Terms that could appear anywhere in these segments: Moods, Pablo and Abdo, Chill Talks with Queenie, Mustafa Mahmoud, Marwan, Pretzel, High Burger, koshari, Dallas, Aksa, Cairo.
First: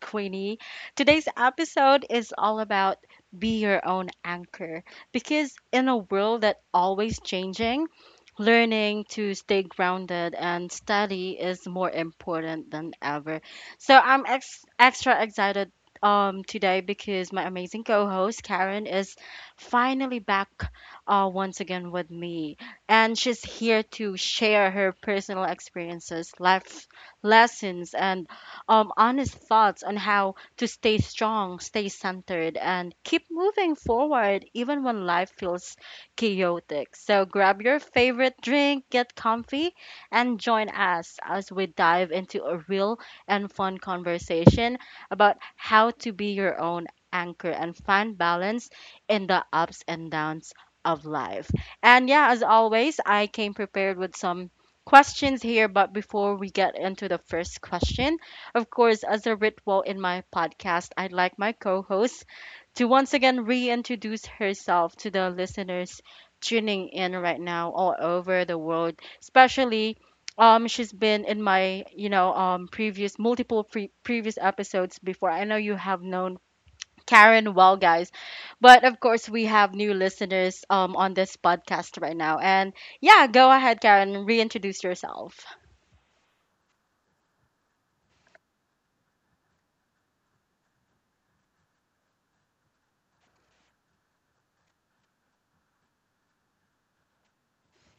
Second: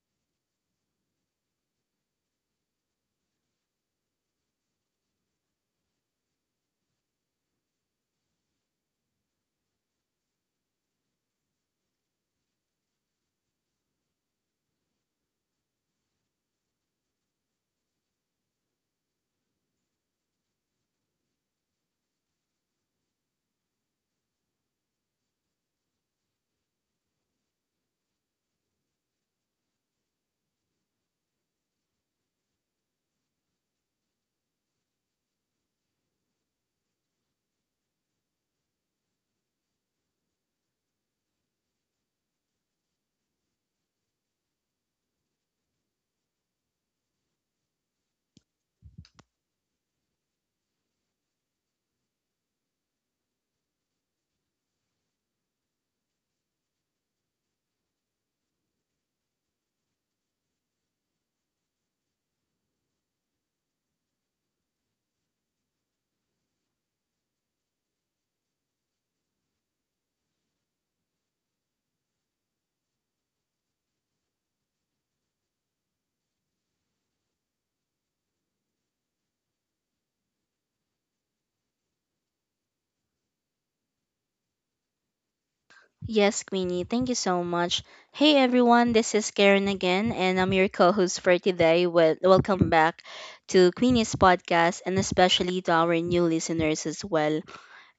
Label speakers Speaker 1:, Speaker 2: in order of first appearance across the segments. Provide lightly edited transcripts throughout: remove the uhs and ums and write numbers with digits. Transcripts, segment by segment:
Speaker 1: Queenie. Today's episode is all about be your own anchor because in a world that always changing, learning to stay grounded and steady is more important than ever. So I'm extra excited today because my amazing co-host Karen is finally back once again with me and she's here to share her personal experiences, life lessons, and honest thoughts on how to stay strong, stay centered, and keep moving forward even when life feels chaotic. So grab your favorite drink, get comfy, and join us as we dive into a real and fun conversation about how to be your own anchor and find balance in the ups and downs of life. And yeah, as always, I came prepared with some questions here. But before we get into the first question, of course, as a ritual in my podcast, I'd like my co host to once again reintroduce herself to the listeners tuning in right now all over the world, especially. She's been in my, previous previous episodes before. I know you have known Karen well, guys. But of course, we have new listeners on this podcast right now. And yeah, go ahead, Karen, reintroduce yourself.
Speaker 2: Yes, Queenie, thank you so much. Hey everyone, this is Karen again, and I'm your co host for today. Welcome back to Queenie's podcast and especially to our new listeners as well.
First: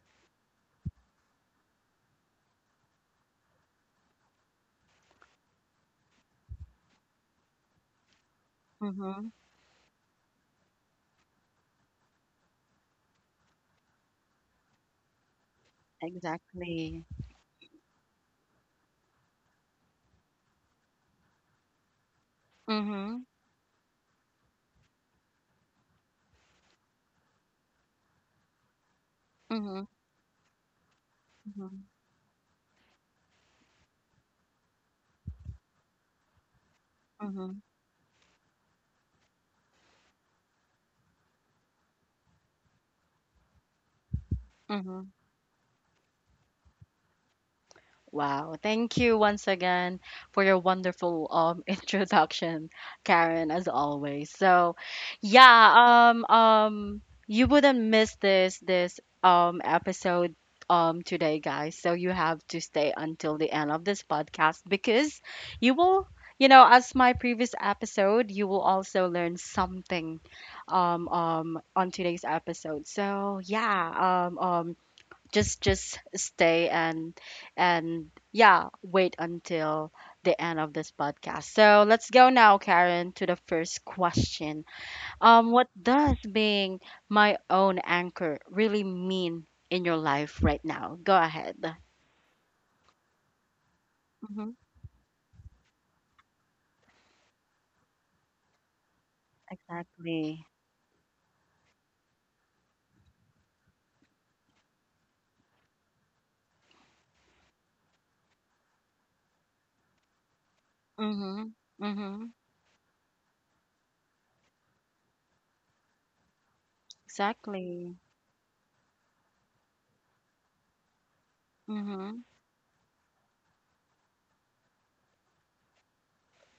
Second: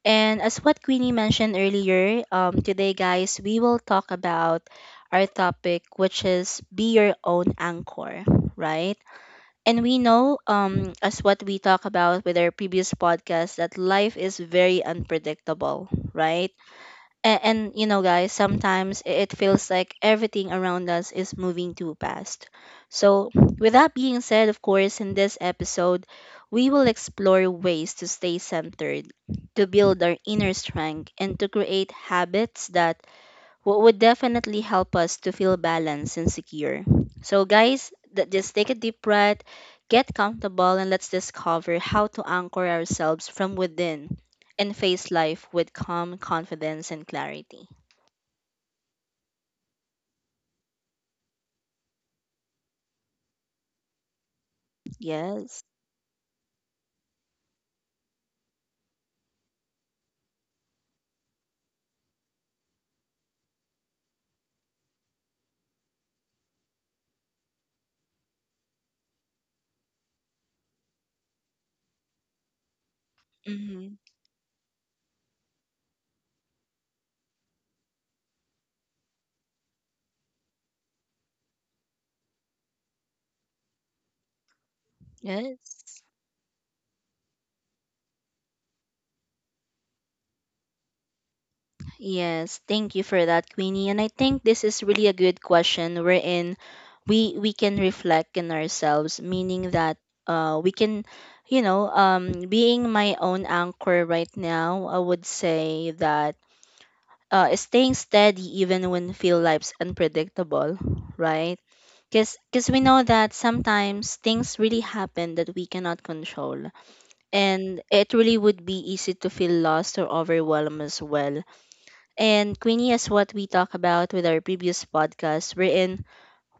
Speaker 2: And as what Queenie mentioned earlier, today, guys, we will talk about our topic, which is be your own anchor, right?
Speaker 1: Mm-hmm.
Speaker 2: And we know, as what we talk about with our previous podcast, that life is very unpredictable, right?
Speaker 1: Exactly.
Speaker 2: And you know guys, sometimes it feels like everything around us is moving too fast.
Speaker 1: Mm-hmm.
Speaker 2: So with that being said, of course in this episode we will explore ways to stay centered, to
Speaker 1: Mm-hmm.
Speaker 2: build our inner strength and to create habits that what would definitely help us to feel balanced and secure. So,
Speaker 1: Mm-hmm.
Speaker 2: guys, just take a deep breath, get comfortable, and let's discover how to anchor ourselves from within and
Speaker 1: Mm-hmm.
Speaker 2: face life with calm confidence and clarity.
Speaker 1: Wow. Thank you once again for your wonderful introduction, Karen, as always. So, yeah,
Speaker 2: Yes.
Speaker 1: you wouldn't miss this episode today, guys. So you have to stay until the end of this podcast because you will You know, as my previous episode, you will also learn something on today's episode. So, yeah,
Speaker 2: hmm
Speaker 1: just stay and yeah wait until the end of this podcast. So let's go now, Karen, to the first question. What
Speaker 2: Yes.
Speaker 1: does being my own anchor really mean in your life right now? Go ahead.
Speaker 2: Yes, thank you for that, Queenie. And I think
Speaker 1: Mm-hmm.
Speaker 2: this is really a good question wherein we can reflect in ourselves, meaning that
Speaker 1: Exactly.
Speaker 2: we can, you know, being my own anchor right now, I would say that staying steady even when feel life's unpredictable,
Speaker 1: Mm-hmm.
Speaker 2: right?
Speaker 1: Mm-hmm.
Speaker 2: Because we know that sometimes things really happen that we cannot control, and
Speaker 1: Exactly.
Speaker 2: it really would be easy to feel lost or overwhelmed as well.
Speaker 1: Mm-hmm.
Speaker 2: And Queenie, is what we talked about with our previous podcast, wherein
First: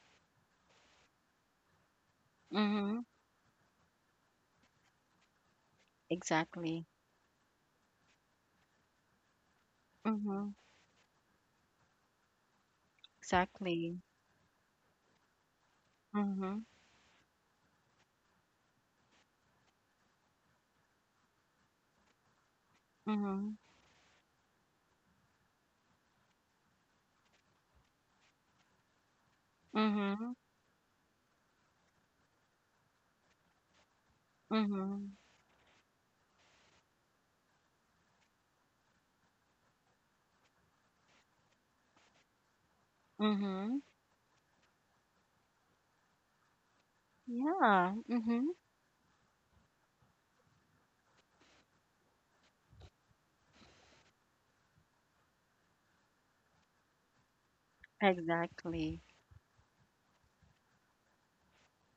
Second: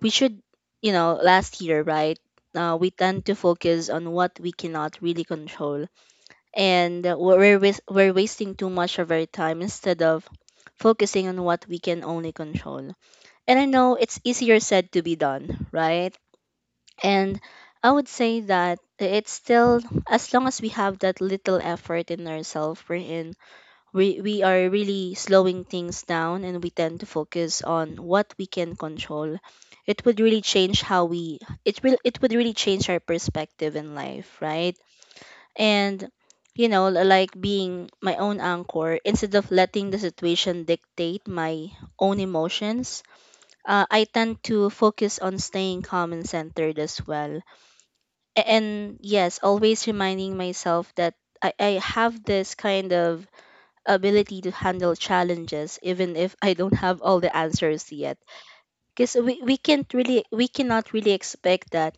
Speaker 2: we should, you know, last year, right? We
Speaker 1: Mm-hmm.
Speaker 2: tend to focus on what we cannot really control,
Speaker 1: Exactly.
Speaker 2: and we're wasting too much of our time instead of
Speaker 1: Mm-hmm.
Speaker 2: focusing on what we can only control. And I know
Speaker 1: Exactly.
Speaker 2: it's easier said to be done, right?
Speaker 1: Mm-hmm.
Speaker 2: And I would say that it's still, as long as we have that little effort in ourselves,
Speaker 1: Mm-hmm.
Speaker 2: we are really slowing things down and we tend to focus on what we can control, it would
Speaker 1: Mm-hmm.
Speaker 2: really change how we, it would really change our perspective in life, right?
Speaker 1: Mm-hmm.
Speaker 2: And you know, like being my own anchor, instead of letting the situation dictate my own emotions,
Speaker 1: Mm-hmm.
Speaker 2: I tend to focus on staying calm and centered as well.
Speaker 1: Yeah. Mhm.
Speaker 2: And yes, always reminding myself that I have this kind of ability to handle challenges even if I don't have all the answers yet.
Speaker 1: Exactly.
Speaker 2: Because we can't really, we cannot really expect that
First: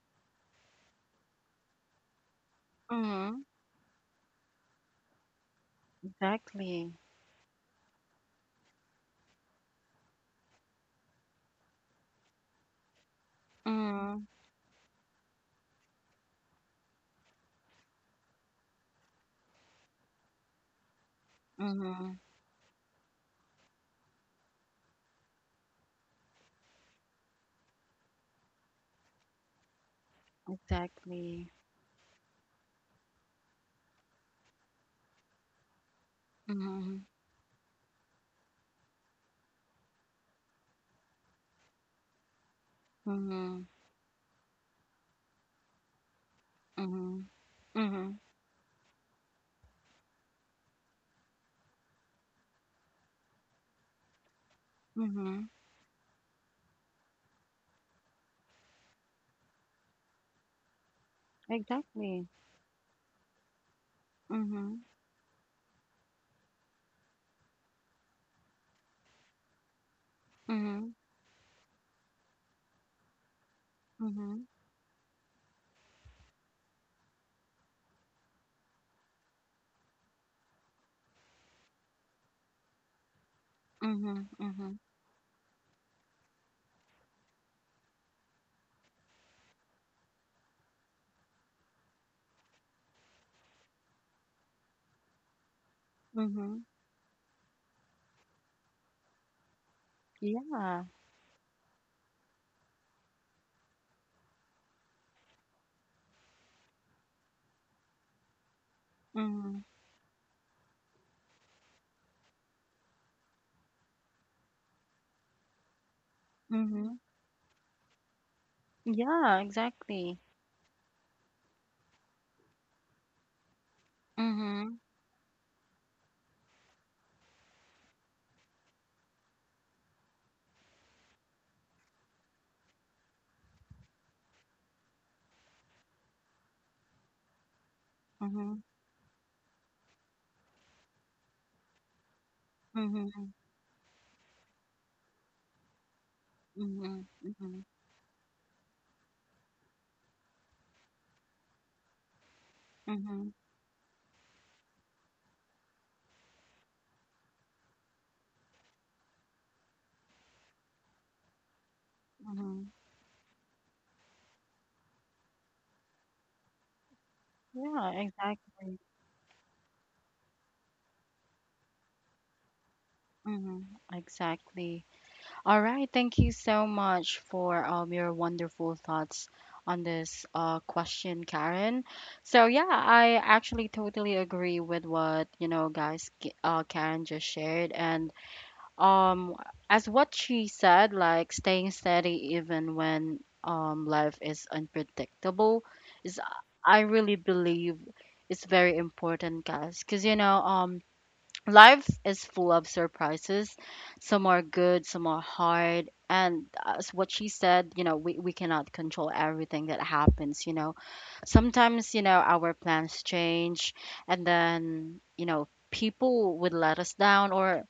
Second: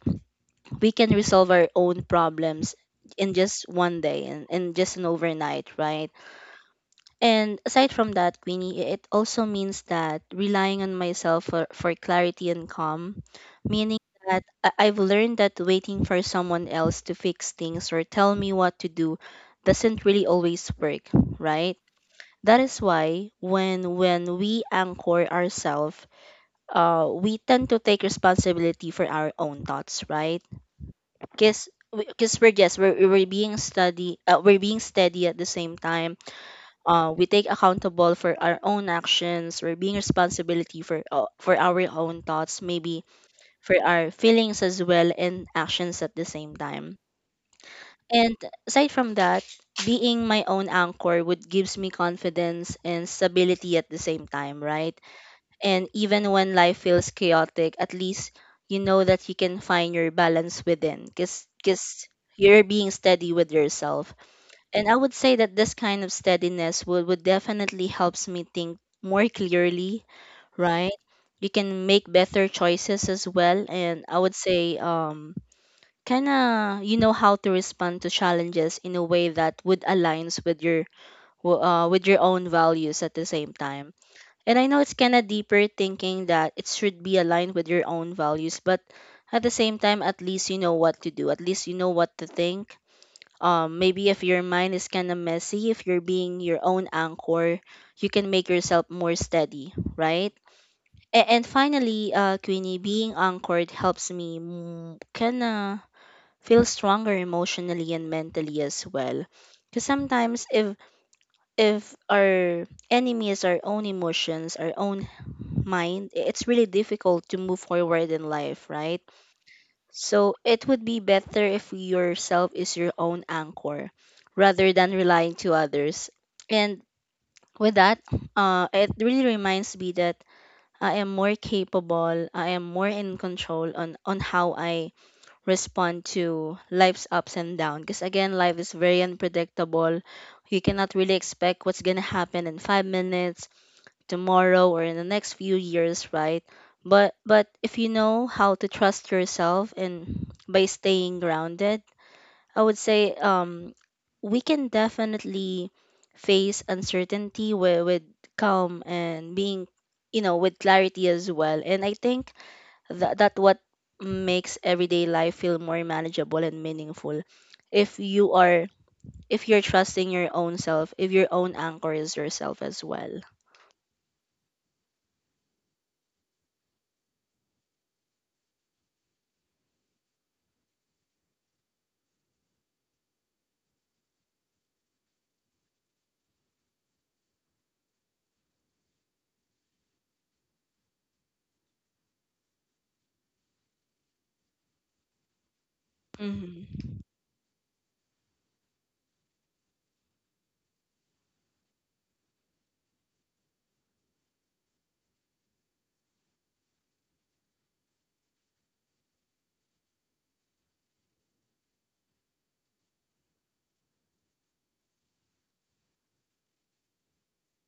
Speaker 2: we can resolve our own problems in
Speaker 1: Mhm.
Speaker 2: just one day and just an overnight, right?
Speaker 1: Exactly.
Speaker 2: And aside from that, Queenie, it also means that relying on myself for clarity and calm, meaning
Speaker 1: Mhm.
Speaker 2: that I've learned that waiting for someone else to fix things or tell me what to do doesn't really always work, right?
Speaker 1: Mhm.
Speaker 2: That is why when we anchor ourselves, we tend to take responsibility for our own thoughts, right?
Speaker 1: Exactly.
Speaker 2: Because we're being steady, we're being steady at the same time,
Speaker 1: Mhm.
Speaker 2: we take accountable for our own actions, we're being responsibility for our own thoughts, maybe
Speaker 1: Mhm.
Speaker 2: for our feelings as well and actions at the same time.
Speaker 1: Mhm. Mhm.
Speaker 2: And aside from that, being my own anchor would gives me confidence and stability at the same time, right?
Speaker 1: Mhm.
Speaker 2: And even when life feels chaotic, at least you know that you can find your balance within because
Speaker 1: Exactly.
Speaker 2: you're being steady with yourself.
Speaker 1: Mhm.
Speaker 2: And I would say that this kind of steadiness would definitely helps me think more clearly, right?
Speaker 1: Mhm.
Speaker 2: You can make better choices as well. And I would
Speaker 1: Mhm.
Speaker 2: say, kind of you know how to respond to challenges in a way that would aligns with your with your own values at the same time.
Speaker 1: Mhm.
Speaker 2: And I
Speaker 1: Mhm.
Speaker 2: know it's kind of deeper thinking that it should be aligned with your own values, but at the same time, at least you know what to do. At least you know what to think. Maybe if your mind is kind of messy, if you're being your
Speaker 1: Mhm.
Speaker 2: own anchor, you can make yourself more steady, right?
Speaker 1: Yeah.
Speaker 2: And finally, Queenie, being anchored helps me kind of feel stronger emotionally and mentally as well.
Speaker 1: Mhm.
Speaker 2: Because sometimes if our enemy is our own emotions, our own mind, it's really
Speaker 1: Mhm.
Speaker 2: difficult to move forward in life, right?
Speaker 1: Yeah. Exactly.
Speaker 2: So it would be better if yourself is your own anchor rather
Speaker 1: Mhm.
Speaker 2: than relying to others. And with that, it really reminds me that I am more capable, I am more in control on how I respond to life's ups and downs. Because again,
Speaker 1: Mhm.
Speaker 2: life is very unpredictable. You cannot really expect what's going to happen in five
Speaker 1: Mhm.
Speaker 2: minutes tomorrow, or in the next few years, right?
Speaker 1: Mhm.
Speaker 2: But
Speaker 1: Mhm.
Speaker 2: if you know how to trust yourself and by staying grounded, I would say
Speaker 1: Mhm.
Speaker 2: we can definitely face uncertainty with calm and being, you know, with clarity as well. And I think
Speaker 1: Mhm.
Speaker 2: that that what makes everyday life feel more manageable and meaningful
Speaker 1: Yeah.
Speaker 2: if you are,
Speaker 1: Exactly.
Speaker 2: if you're trusting your own self, if your own anchor is yourself as well.
Speaker 1: Mhm. Exactly. All right, thank you so much for your wonderful thoughts on this question, Karen. So yeah, I actually totally agree with what guys, Karen just shared, and um, as what she said, like staying steady even when life is unpredictable is I
Speaker 2: Mm-hmm.
Speaker 1: really believe is very important, guys, because life is full of surprises. Some are good, some are hard. And as what she said, you know, we cannot control everything that happens, you know. Sometimes, you know, our plans change and then, you know, people would let us down or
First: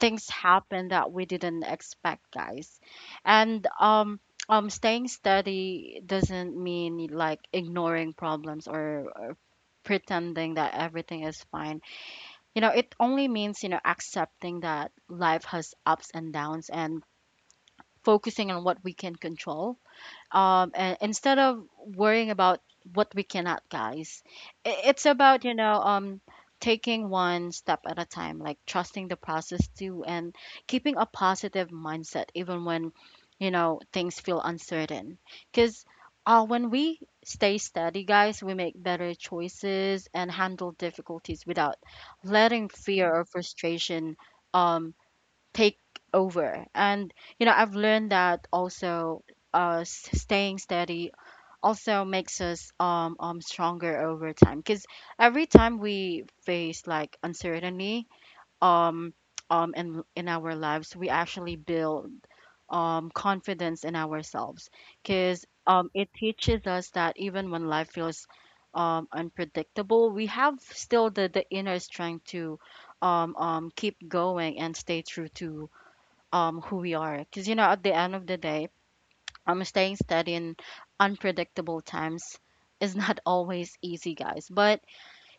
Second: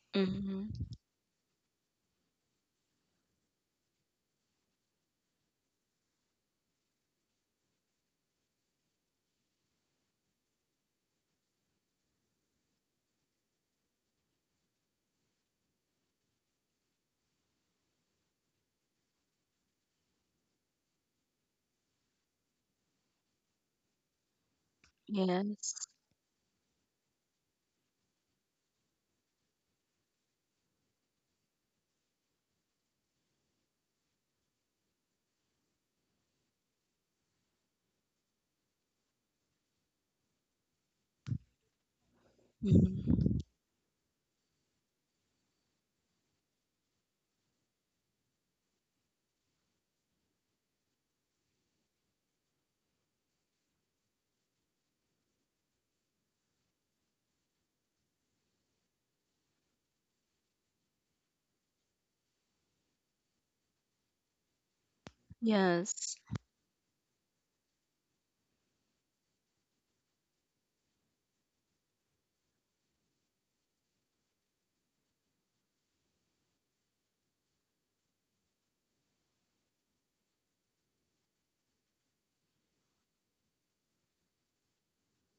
Speaker 1: things happen that we didn't expect, guys. And staying steady doesn't mean like ignoring problems or pretending that everything is fine. You know, it only means, you know, accepting that life has ups and downs and focusing on what we can control, and instead of worrying about what we cannot, guys. It's about, you know,
Speaker 2: Yes.
Speaker 1: taking one step at a time, like trusting the process too and keeping a positive mindset even when, you know, things feel uncertain because, when we stay steady, guys, we make better choices and handle difficulties without letting fear or
Speaker 2: Mm-hmm.
Speaker 1: frustration um, take over. And you know, I've learned that also staying steady also makes us stronger over time because every time we face like uncertainty um in our lives, we actually build confidence in ourselves because it
Speaker 2: Yes.
Speaker 1: teaches us that even when life feels unpredictable, we have still the inner strength to keep going and stay true to who we are. Because you know, at the end of the day, staying steady in unpredictable times is not always easy, guys, but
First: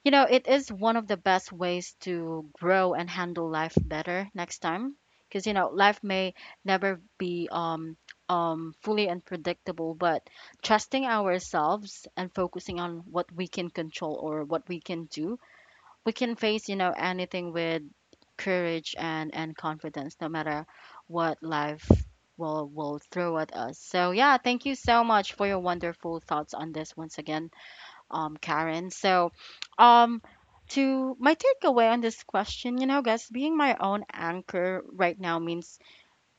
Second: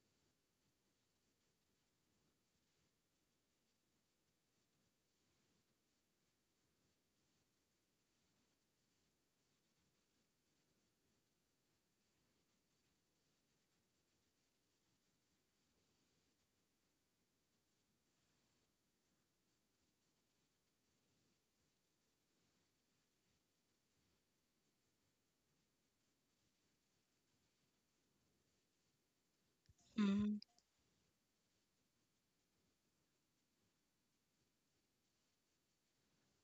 Speaker 1: you know, it is one of the best ways to grow and handle life better next time. Because you know, life may never be fully unpredictable, but trusting ourselves and focusing on what we can control or what we can do, we can face, you know, anything with courage and confidence no matter what life will throw at us. So yeah, thank you so much for your wonderful thoughts on this once again, Karen. So um
Speaker 2: Mm-hmm.
Speaker 1: to my takeaway on this question, you know guys, being my own anchor right now means,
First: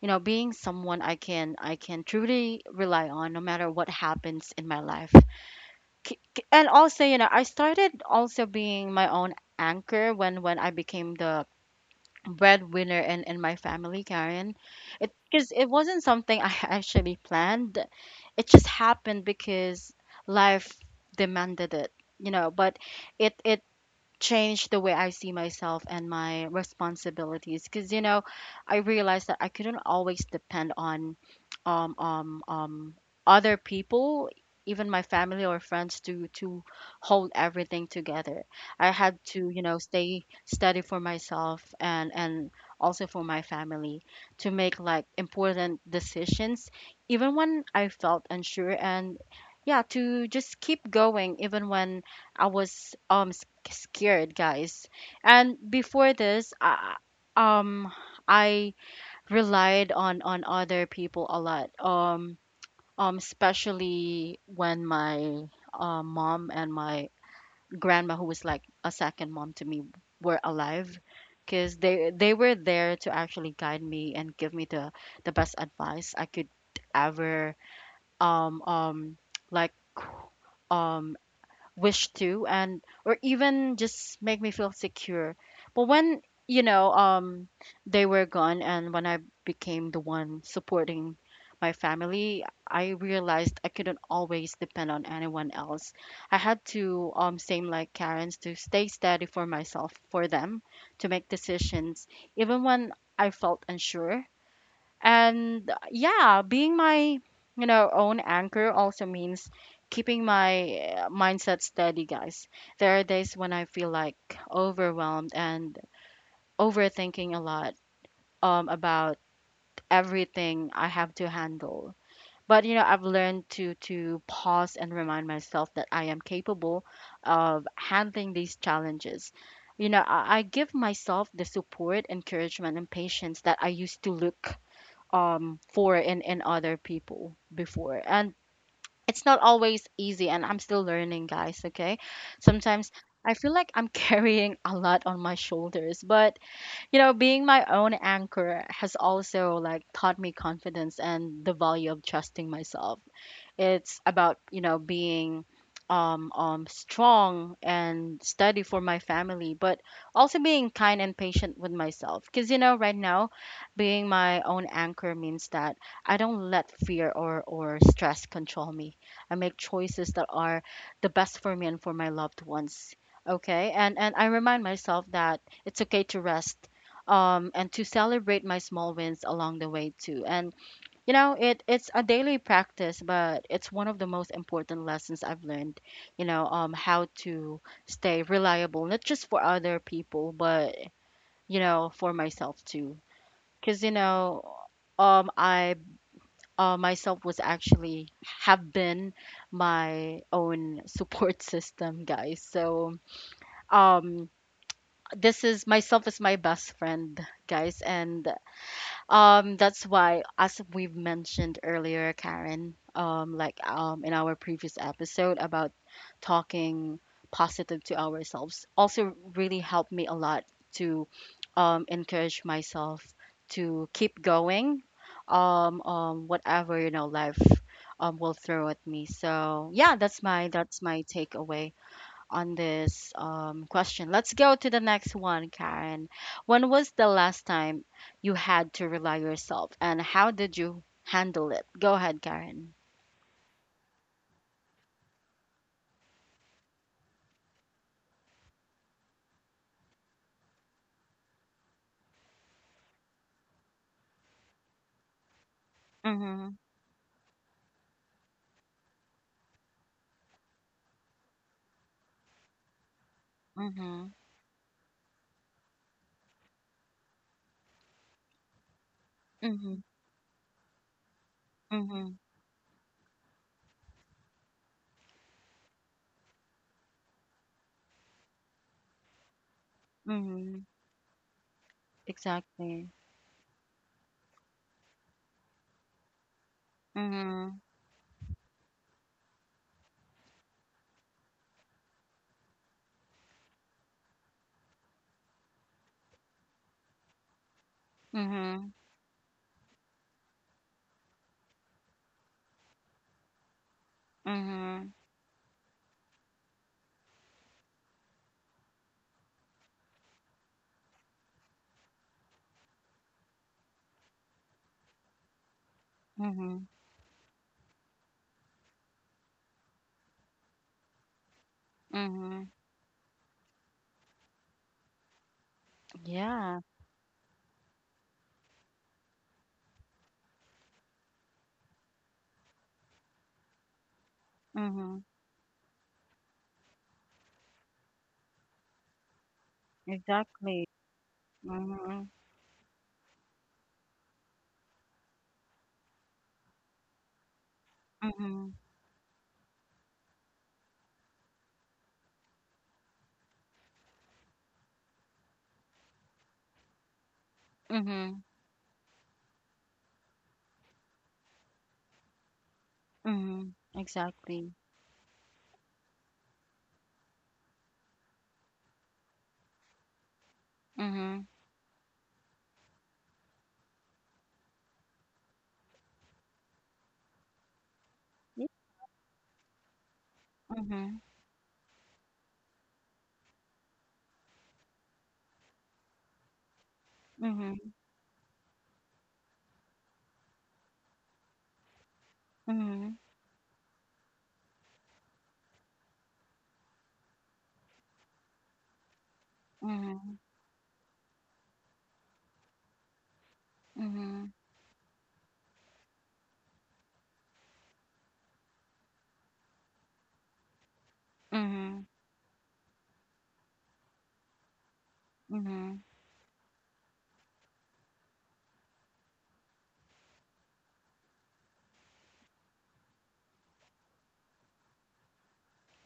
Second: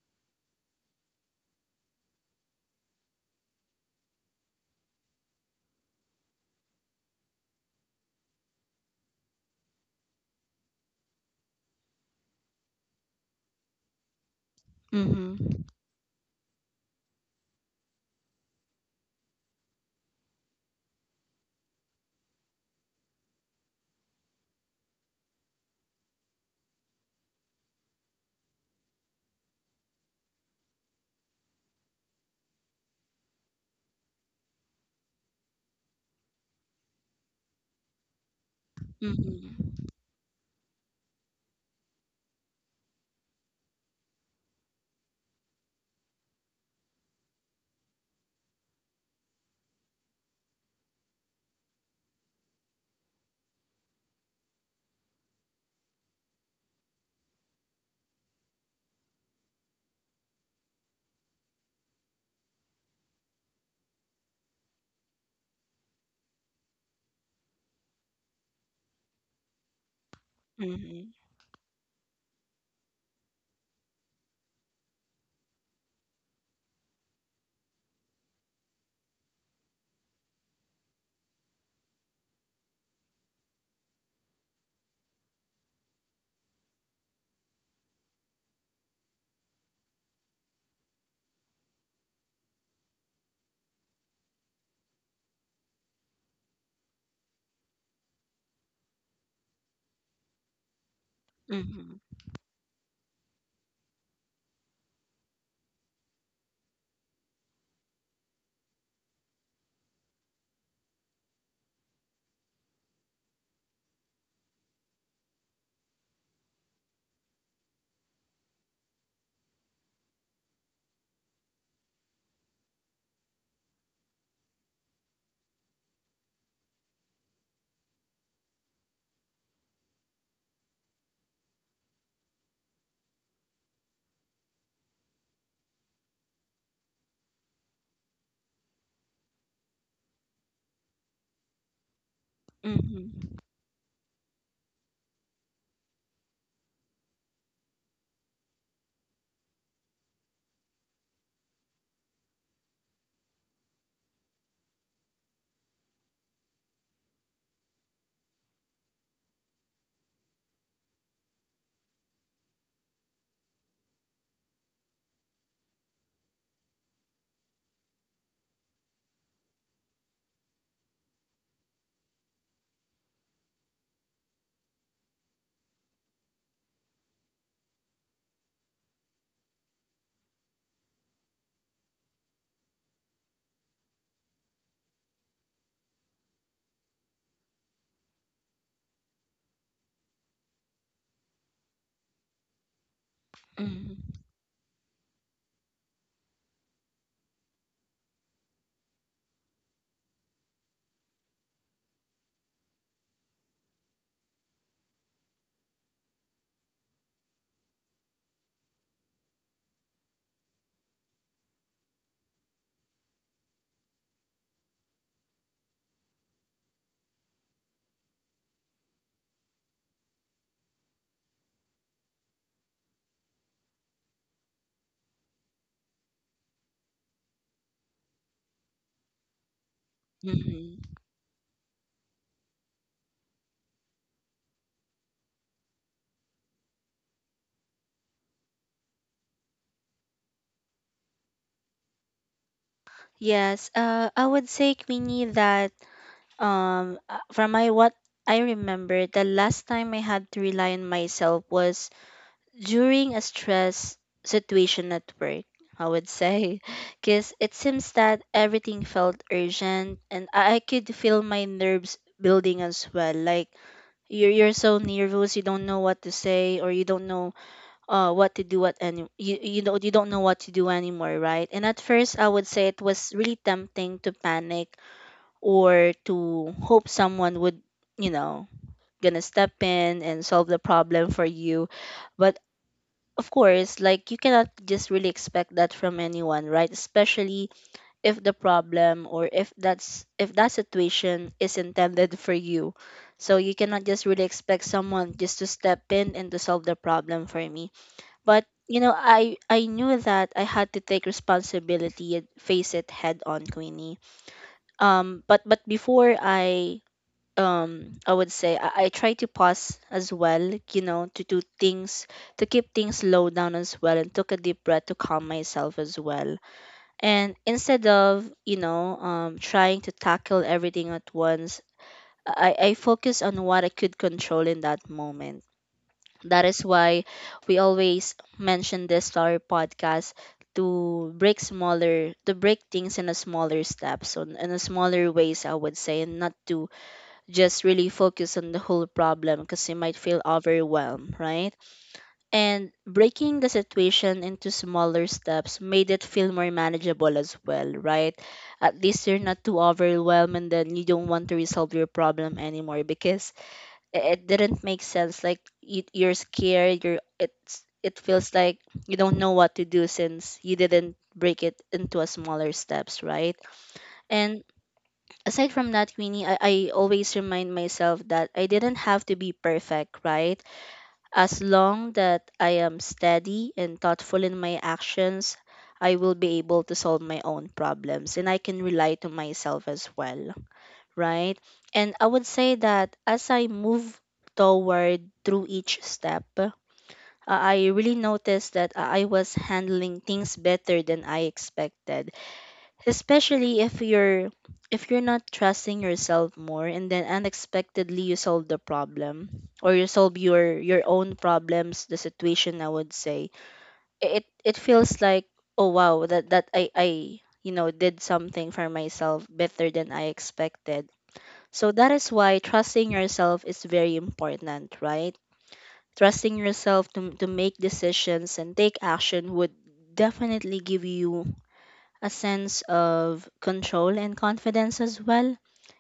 Speaker 1: you know, being someone I can truly rely on no matter what happens in my life. And also, you know, I started also being my own anchor when I became the breadwinner in my family, Karen. It, because
Speaker 2: Mm-hmm.
Speaker 1: it wasn't something I actually planned. It just happened because life demanded it, you know. But it changed the way I see myself and my responsibilities. Because you know, I realized that I couldn't always depend on um um um other people, even my family or friends, to hold everything together. I had to, you know,
Speaker 2: Mm-hmm.
Speaker 1: stay steady for myself and also for my family to make like important decisions, even when I felt unsure, and yeah, to just keep going even when I was scared, guys. And before this, um I relied on other people a lot. Especially when my mom and my grandma, who was like a second mom to me, were alive,
Speaker 2: Mm-hmm.
Speaker 1: because they were there to actually guide me and give me the best advice I could ever um um like um wish to and or even just make me feel secure. But when, you know, they were gone and when I became the one supporting my family, I realized I couldn't always depend on anyone else. I had to, same like Karen's, to stay steady for myself, for them, to make decisions even when I felt unsure. And yeah, being my, you know, own anchor also means keeping my mindset steady, guys. There are days when I feel like overwhelmed and overthinking a lot about everything I have to handle. But you know, I've learned to pause and remind myself that I am capable of handling these challenges. You know, I give myself the support, encouragement, and patience that I used to look for in other people before. And it's not always easy and I'm still learning, guys, okay? Sometimes I
Speaker 2: Mm-hmm.
Speaker 1: feel like I'm carrying a lot on my shoulders, but you know, being my own anchor has also like taught me confidence and the value of trusting myself. It's about, you know, being strong and steady for my family, but also being kind and patient with myself. Because, you know, right now, being my own anchor means that I don't let fear or stress control me. I make choices that are the best for me and for my loved ones. Okay. And I remind myself that it's okay to rest and to celebrate my small wins along the way too. And you know, it it's a daily practice, but it's one of the most important lessons I've learned, you know, how to stay reliable, not just for other people, but you know, for myself too. Cuz you
Speaker 2: Mm-hmm.
Speaker 1: know, I myself was actually have been my own support system, guys. So, um this is myself is my best friend, guys, and that's why, as we've mentioned earlier, Karen, like in our previous episode about talking positive to ourselves, also really helped me a lot to encourage myself to keep going, whatever you know life will throw at me. So yeah, that's my that's
Speaker 2: Mm-hmm.
Speaker 1: my takeaway on this question. Let's go to the next one, Karen. When was the last time you had to rely yourself, and how did you handle it? Go ahead, Karen.
Speaker 2: Yes. I would say, Queenie, that from my what I remember, the last time I had to rely on myself was during a stress situation at work, I would
Speaker 1: Mhm.
Speaker 2: say, because it seems that everything felt urgent and I could feel my nerves building as well. Like
Speaker 1: Mhm.
Speaker 2: you're so nervous, you don't know what to say or you don't know what to do at any, you,
Speaker 1: Mhm.
Speaker 2: you don't know what to do anymore, right? And at
Speaker 1: Mhm.
Speaker 2: first I would say it was really tempting to panic or to hope someone would, you know, gonna step in and solve the
Speaker 1: Mhm.
Speaker 2: problem for you, but
Speaker 1: Exactly.
Speaker 2: of course, like you cannot just really expect that from anyone, right? Especially
Speaker 1: Mhm.
Speaker 2: if the problem or if that situation is intended for you. So you cannot just really expect someone just to step in and to solve the problem for me. But
Speaker 1: Mhm.
Speaker 2: you know, I knew that I had to take responsibility and face it head on, Queenie.
Speaker 1: Mhm.
Speaker 2: But before I would say I try to pause as well, you know, to do things, to keep things low down as well and took a deep breath to calm myself as well.
Speaker 1: Mhm.
Speaker 2: And instead of, you know, trying to tackle everything at once,
Speaker 1: Mhm.
Speaker 2: I focus on what I could control in that moment. That
Speaker 1: Yeah.
Speaker 2: is why we always mention this to our podcast, to break smaller, to break things in a smaller steps, on in a
Speaker 1: Mhm.
Speaker 2: smaller ways I would say, and not to just really focus on the whole problem because you might feel
Speaker 1: Exactly.
Speaker 2: overwhelmed, right?
Speaker 1: Mhm.
Speaker 2: And breaking the situation into smaller steps made it feel more manageable as well, right?
Speaker 1: Mhm.
Speaker 2: At least you're not too overwhelmed and then you don't want to resolve your problem anymore because it didn't make sense. Like you, you're scared, you're, it's, it
Speaker 1: Mhm.
Speaker 2: feels like you don't know what to do since you didn't break it into a smaller steps, right?
Speaker 1: Mhm.
Speaker 2: And
Speaker 1: Exactly.
Speaker 2: aside from that, Queenie, I always remind myself that I didn't have to be perfect, right?
Speaker 1: Mhm.
Speaker 2: As long that I am steady and thoughtful in my actions, I will be able to solve my own problems and I
Speaker 1: Mhm.
Speaker 2: can rely to myself as well,
Speaker 1: Mhm.
Speaker 2: right? And I would say that as I move toward through each step,
Speaker 1: Mhm.
Speaker 2: I really noticed that I was handling things better than I expected, especially if you're not trusting yourself more and then unexpectedly you solve the problem, or you
Speaker 1: Mhm.
Speaker 2: solve your own problems, the situation I would say, it
Speaker 1: Mhm,
Speaker 2: it feels like, oh wow, that that I you know did something for myself better than I expected. So
Speaker 1: mhm,
Speaker 2: that is why trusting yourself is very important, right?
Speaker 1: mhm,
Speaker 2: Trusting yourself to make decisions and take action would definitely give you a sense of control and confidence as well,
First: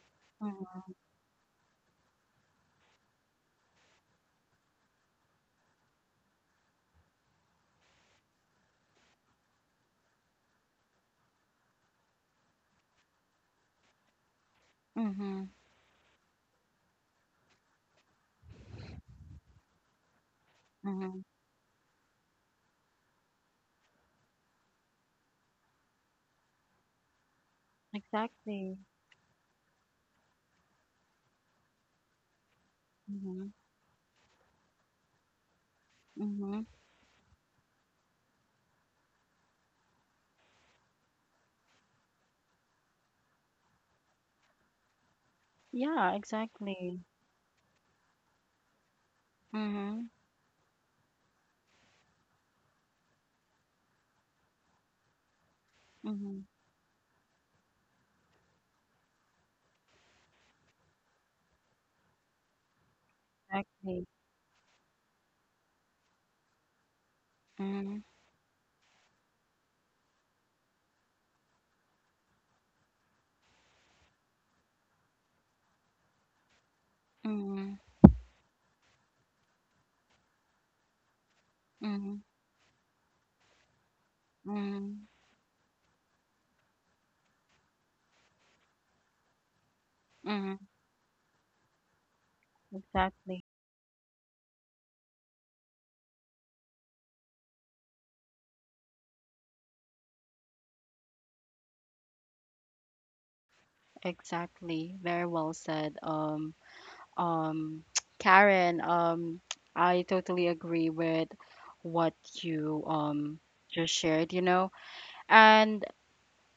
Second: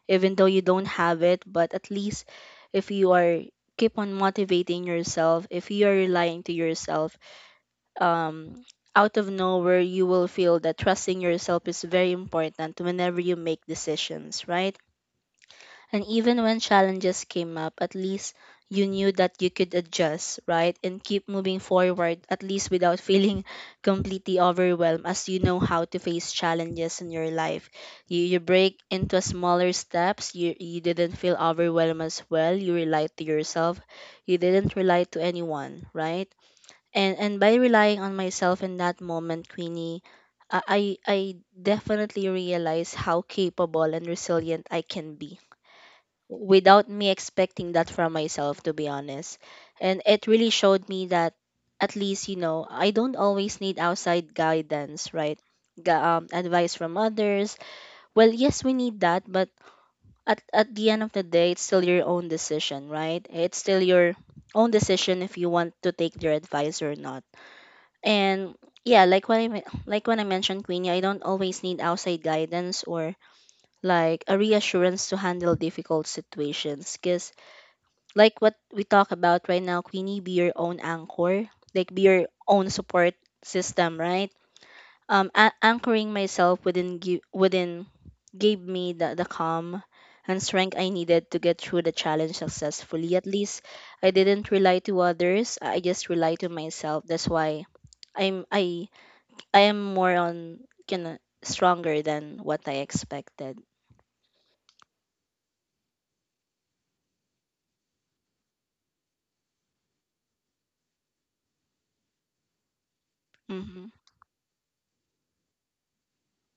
Speaker 2: even though you don't
Speaker 1: mhm,
Speaker 2: have it. But at least if you are keep on motivating yourself, if you are relying to yourself, um, out of nowhere you will feel that trusting yourself is very important whenever you make decisions, right?
Speaker 1: mhm,
Speaker 2: And even when challenges came up, at least you knew that you could adjust, right? And
Speaker 1: mhm.
Speaker 2: keep moving forward, at least without feeling completely overwhelmed, as you know how to face challenges in your life. You
Speaker 1: Exactly.
Speaker 2: break into smaller steps. You didn't feel overwhelmed as well. You relied to
Speaker 1: Mhm,
Speaker 2: yourself. You didn't rely to anyone, right?
Speaker 1: mhm.
Speaker 2: And by relying on myself in that moment, Queenie, I, I definitely realized how capable and resilient I can be
Speaker 1: Yeah,
Speaker 2: without
Speaker 1: exactly.
Speaker 2: me expecting that from myself, to be honest, and
Speaker 1: Mhm,
Speaker 2: it really showed me that at least I don't always need outside guidance, right?
Speaker 1: mhm,
Speaker 2: Advice from others, well, yes, we need that, but at the end of the day it's still your own decision, right? It's still
Speaker 1: exactly.
Speaker 2: your own decision if you want to take their advice or not.
Speaker 1: Mhm,
Speaker 2: And yeah, like when I mentioned, Queenie, I don't always need outside guidance or like a reassurance to handle difficult situations, because
Speaker 1: mhm,
Speaker 2: like what we talk about right now, Queenie, be your own anchor, like be
Speaker 1: mhm,
Speaker 2: your own support system, right?
Speaker 1: mhm,
Speaker 2: Anchoring myself within gave me the calm and
Speaker 1: mhm.
Speaker 2: strength I needed to get through the challenge successfully. At
Speaker 1: Exactly.
Speaker 2: least I didn't rely to others. I just relied to myself. That's why I'm I I am more on kind of stronger than what I expected.
Speaker 1: Exactly. Very well said. Um, Karen, I totally agree with what you
Speaker 2: Mm-hmm.
Speaker 1: just shared, you know. And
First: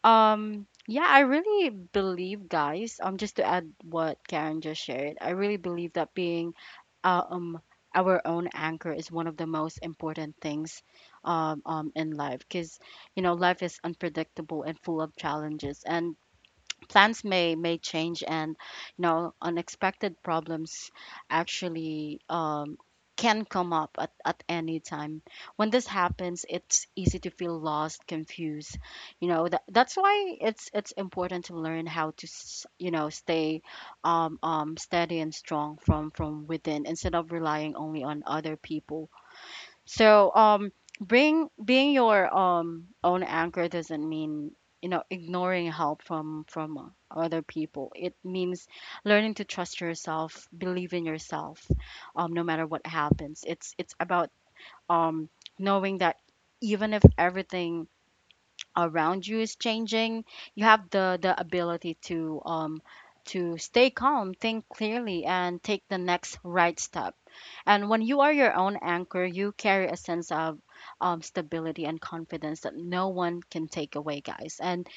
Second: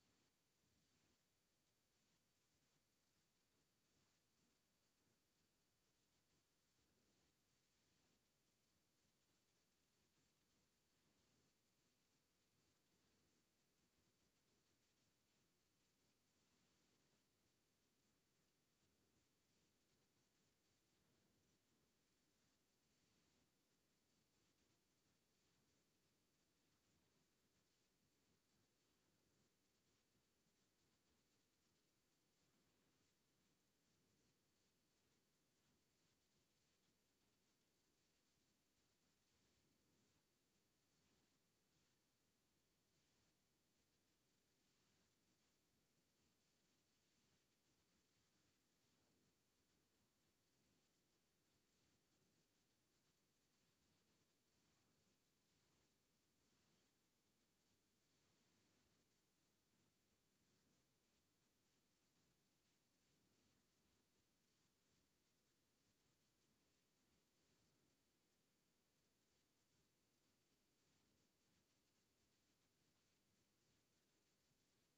Speaker 1: Yeah, I really believe, guys, just to add what Karen just shared, I really believe that being uh, um our own anchor is one of the most important things in life because you know life is unpredictable and full of challenges, and plans may change, and you know unexpected problems actually, can come up at any time. When this happens it's easy to feel lost, confused, you know. That's why it's important to learn how to you know stay steady and strong from within, instead of relying only on other people. So bring being your own anchor doesn't mean, you know, ignoring help from other people. It means learning to trust yourself, believe in yourself, um, no matter what happens. It's about um knowing that even if everything around you is changing, you have the ability to um, to stay calm, think clearly, and take the next right step. And when you are your own anchor, you carry a sense of stability and confidence that no one can take away, guys. And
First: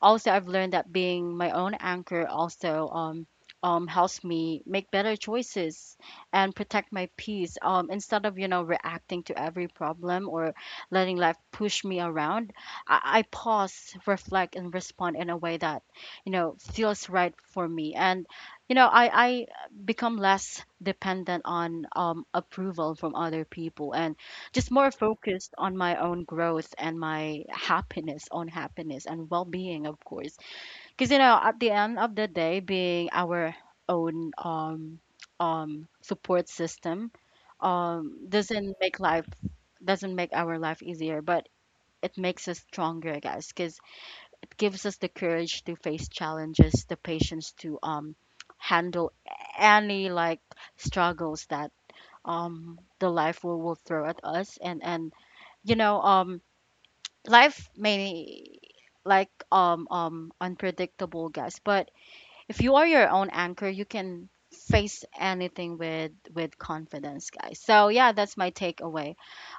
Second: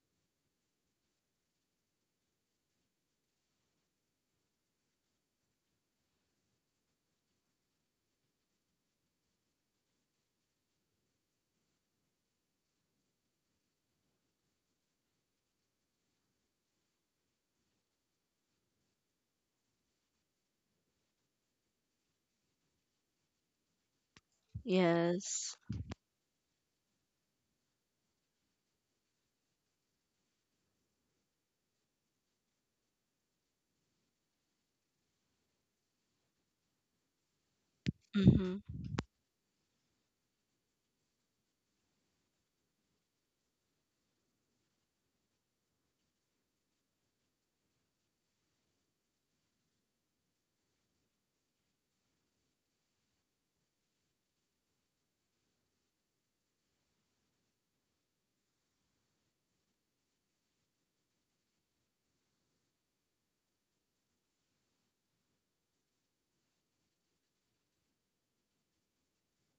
Speaker 1: also, I've learned that being my own anchor also helps me make better choices and protect my peace, instead of, you know, reacting to every problem or letting life push me around. I pause, reflect, and respond in a way that, you know, feels right for me. And, you know, I become less dependent on approval from other people. And just more focused
Speaker 2: Yes.
Speaker 1: on my own growth and my happiness own happiness and well-being, of course. Because you know, at the end of the day, being our own support system
Speaker 2: Mm-hmm.
Speaker 1: doesn't make life doesn't make our life easier, but it makes us stronger, guys. Because it gives us the courage to face challenges, the patience to handle any like struggles that the life will throw at us. And You know um, life may like unpredictable guys, but if you are your own anchor, you can face anything with confidence, guys. So yeah, that's my takeaway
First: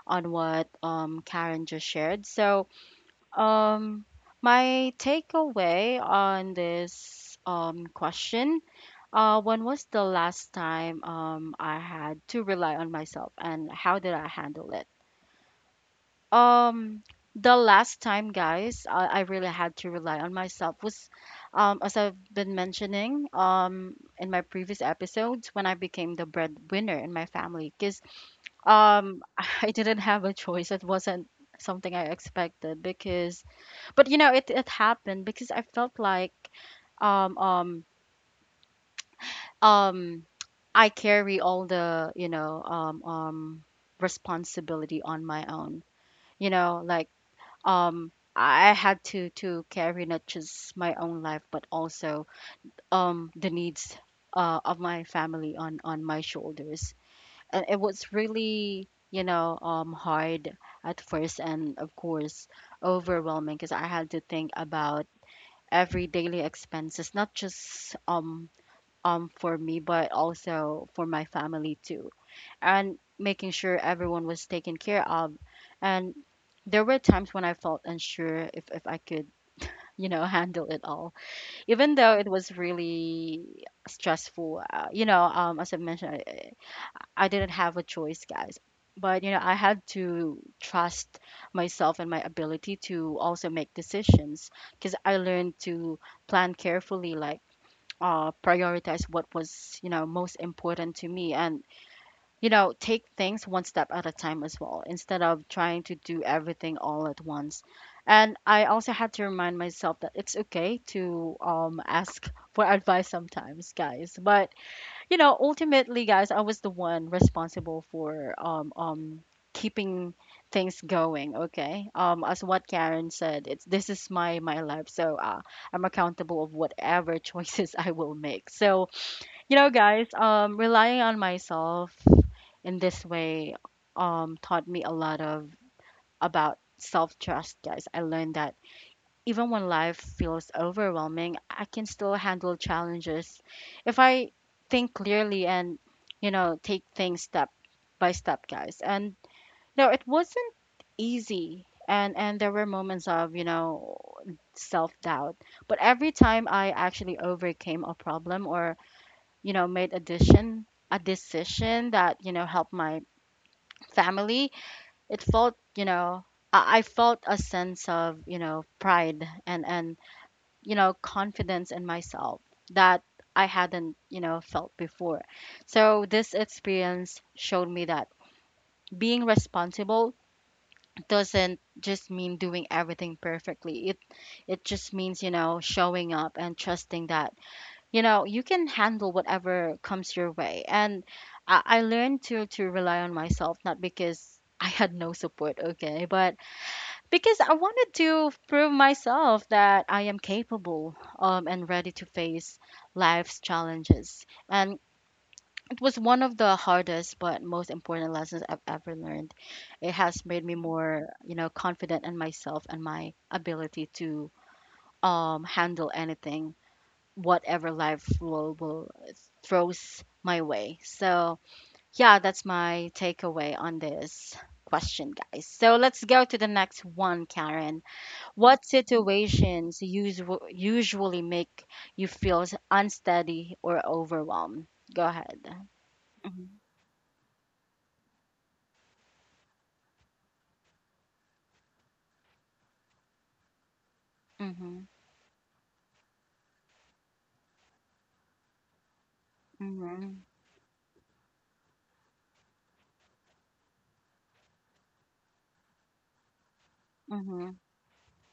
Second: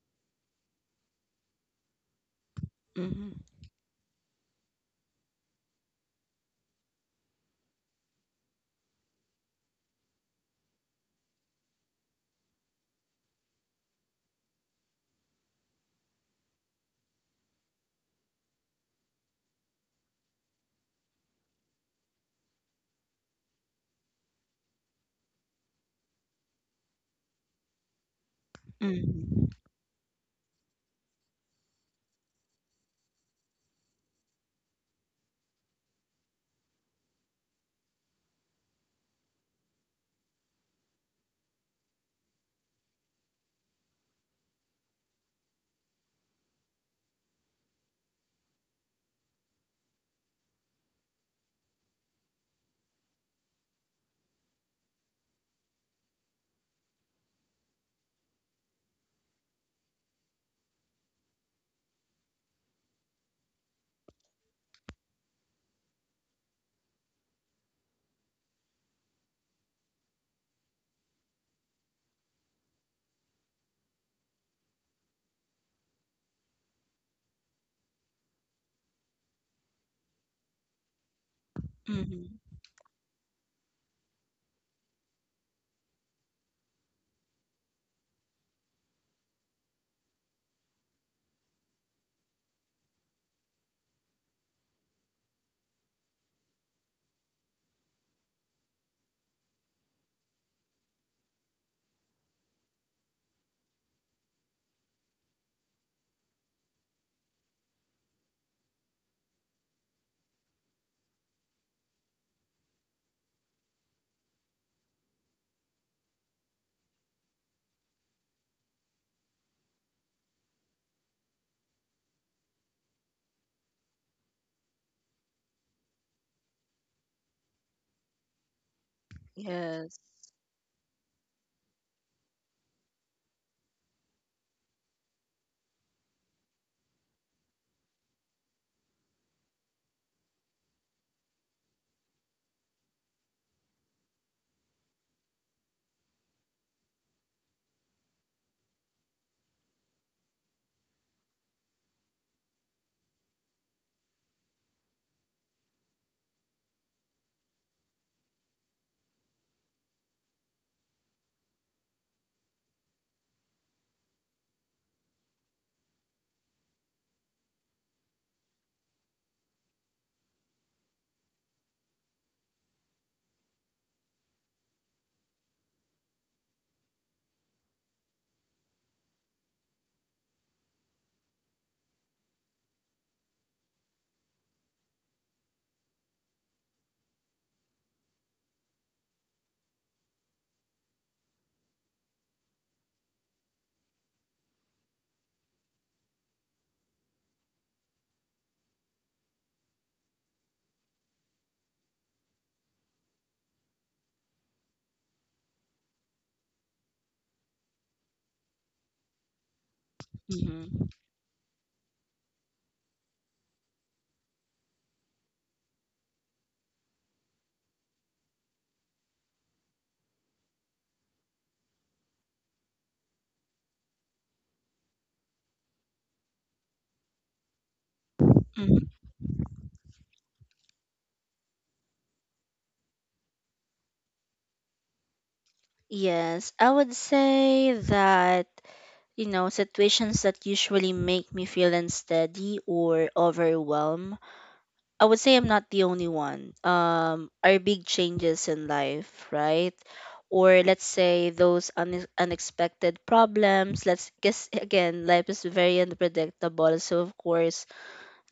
Speaker 1: on what karen just shared. So
Speaker 2: Mm-hmm.
Speaker 1: um, my takeaway on this question, when was the last time I had to rely on myself and how did I handle it? Um, the last time, guys, I really had to rely on myself was, as I've been mentioning, in my previous episodes, when I became the breadwinner in my family. Because um
Speaker 2: Mm-hmm.
Speaker 1: I didn't have a choice. It wasn't something I expected, because, but you know, it happened because I felt like, um um um I carry all the you know responsibility on my own, you know, like I had to carry not just my own life but also the needs of my family on my shoulders. And it was really, you know, hard at first, and of course overwhelming, because I had to think about every daily expenses, not just um for me but also for my family too, and making sure everyone was taken care of. And there were times when I felt unsure if I could, you know, handle it all. Even though
Speaker 2: Mm-hmm.
Speaker 1: it was really stressful, you know as I mentioned, I didn't have a choice, guys. But you know I had to trust myself and my ability to also make decisions, because I learned to plan carefully, like prioritize what was, you know, most important to me, and, you know, take things one step at a time as well, instead of trying to do everything all at once. And I also had to remind myself that it's okay to ask for advice sometimes, guys. But you know, ultimately, guys, I was the one responsible for keeping things going. Okay, as what Karen said, it's this is my life, so I'm accountable of whatever choices I will make. So you know,
Speaker 2: Yes.
Speaker 1: guys, relying on myself in this way taught me a lot of about self trust, guys. I learned that even when life feels overwhelming, I can still handle challenges if I think clearly and, you know, take things step by step, guys. And no, it wasn't easy. And there were moments of, you know, self doubt. But every time I actually overcame a problem or, you know, made a decision, that, you know, helped my family, it felt, you know, I felt a sense of, you know, pride and, you know, confidence in myself that I hadn't, you know, felt before. So this experience showed me that being responsible doesn't just mean doing everything perfectly. It just means, you know, showing up and trusting that, you know, you can handle whatever comes your way. And I learned to rely on myself, not because I had no support, okay, but because I wanted to prove myself that I am capable, and ready to face life's challenges. And it was one of the hardest but most important lessons I've ever learned. It has made me
Speaker 2: Hmm.
Speaker 1: more, you know, confident in myself and my ability to handle anything, whatever life will throws my way. So yeah, that's my takeaway on this question, guys. So let's go to the next one, Karen. What
Speaker 2: Hmm.
Speaker 1: situations usually make you feel unsteady or overwhelmed? Go ahead.
Speaker 2: Yes,
Speaker 1: Mhm.
Speaker 2: I would say that, you know, situations that usually make me feel unsteady or overwhelmed,
Speaker 1: Mhm.
Speaker 2: I would say I'm not the only one. Are big changes in life, right?
Speaker 1: Mhm.
Speaker 2: Or let's say those unexpected problems. Let's guess, again, life is very unpredictable. So, of
Speaker 1: Mhm.
Speaker 2: course,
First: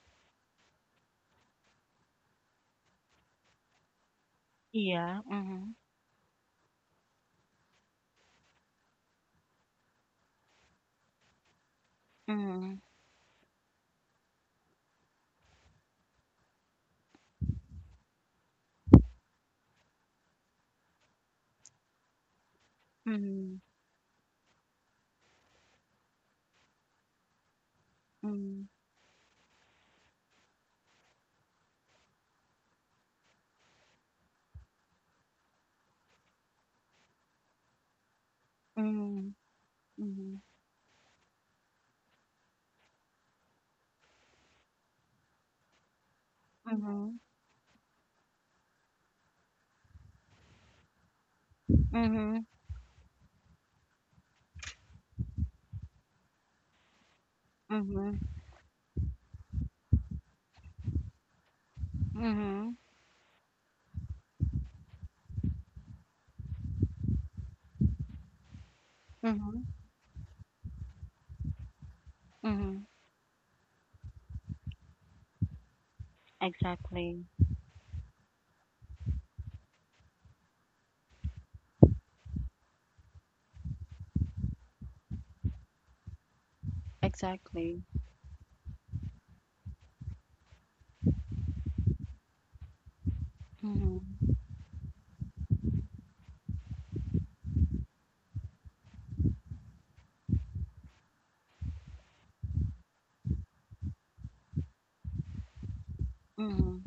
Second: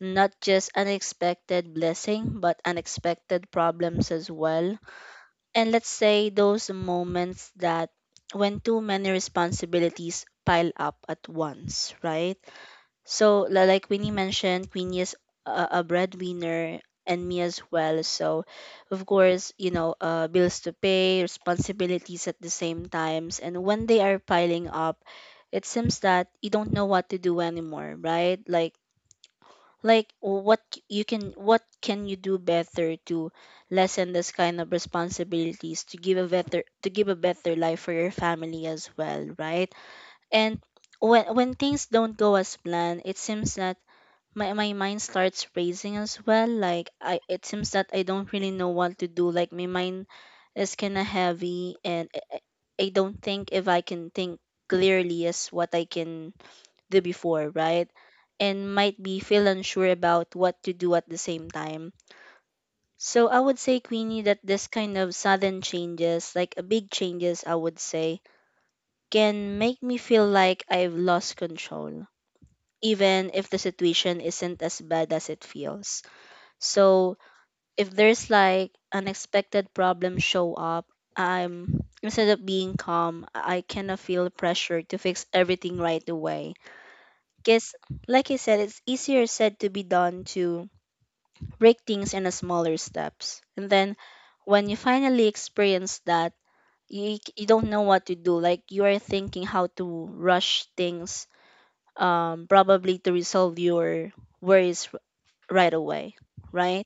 Speaker 2: not just unexpected blessing, but unexpected problems as well.
Speaker 1: Yeah.
Speaker 2: And
Speaker 1: Mhm.
Speaker 2: let's say those moments that when too many responsibilities pile up at once, right?
Speaker 1: Mhm.
Speaker 2: So, like Queenie mentioned, Queenie is a breadwinner and me as well. So, of course, you know, bills to pay, responsibilities at the same times. And when they are piling up, it seems that you don't know what to do anymore, right?
Speaker 1: Mhm.
Speaker 2: Like, you can, what can you do better to lessen this kind of responsibilities to give a better to give a better life for your family as well,
Speaker 1: Mhm.
Speaker 2: right? And when things don't go as planned, it seems that my mind starts racing as well. Like i
Speaker 1: Mhm.
Speaker 2: it seems that I don't really know what to do, like my mind is kind of heavy and I
Speaker 1: Mhm.
Speaker 2: I don't think if I can think clearly as what I can the before,
Speaker 1: Mhm.
Speaker 2: right?
Speaker 1: Mhm. Mhm.
Speaker 2: And might be feel unsure about what to do at the same time. So I would say, Queenie, that this kind of sudden changes, like a big changes, I would say,
Speaker 1: Mhm.
Speaker 2: can
Speaker 1: Mhm.
Speaker 2: make me feel like I've lost control,
Speaker 1: Mhm.
Speaker 2: even if the situation isn't as bad as it feels. So
Speaker 1: Exactly.
Speaker 2: if there's like unexpected problems show up, I'm, instead of being calm, I kind of feel pressure to fix everything right away. Because,
Speaker 1: Exactly.
Speaker 2: like I said, it's easier said to be done to break things into smaller steps. And then
Speaker 1: Mhm.
Speaker 2: when you finally experience that, you don't know what to do. Like you are thinking how to rush things, probably to resolve your worries r- right away,
Speaker 1: Mhm.
Speaker 2: right?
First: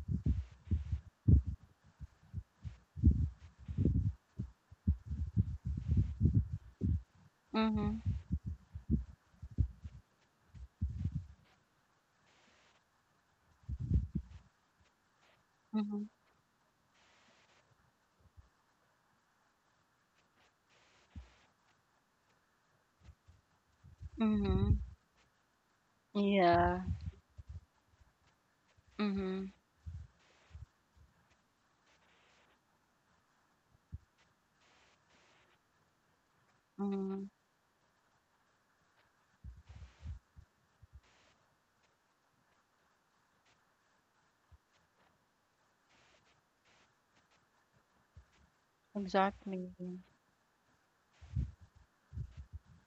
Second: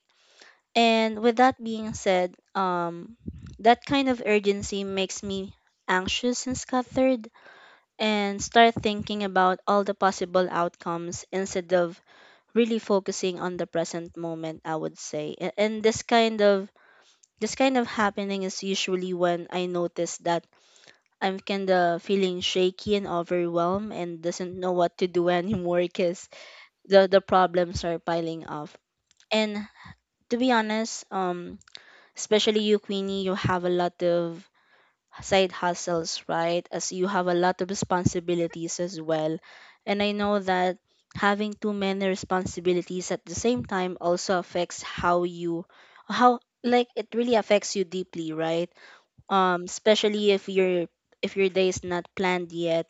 Speaker 2: And with that being said, that kind of urgency makes me anxious and scattered
Speaker 1: Mhm.
Speaker 2: and start thinking about all the possible outcomes instead of really focusing on the present moment, I would say. And this
Speaker 1: Mhm.
Speaker 2: kind of this kind of happening is usually when I notice that I'm kind of feeling shaky and overwhelmed and doesn't know
Speaker 1: Mhm.
Speaker 2: what to do anymore, because
Speaker 1: Yeah.
Speaker 2: the problems are piling up.
Speaker 1: Mhm.
Speaker 2: And to be honest, especially you, Queenie, you have a lot of side hustles, right? As you have
Speaker 1: Mhm.
Speaker 2: a lot of responsibilities as well. And I know that having too many responsibilities at the same time also affects how you, how, like it really affects you deeply, right?
Speaker 1: Exactly.
Speaker 2: Especially if your, if your day is not planned yet,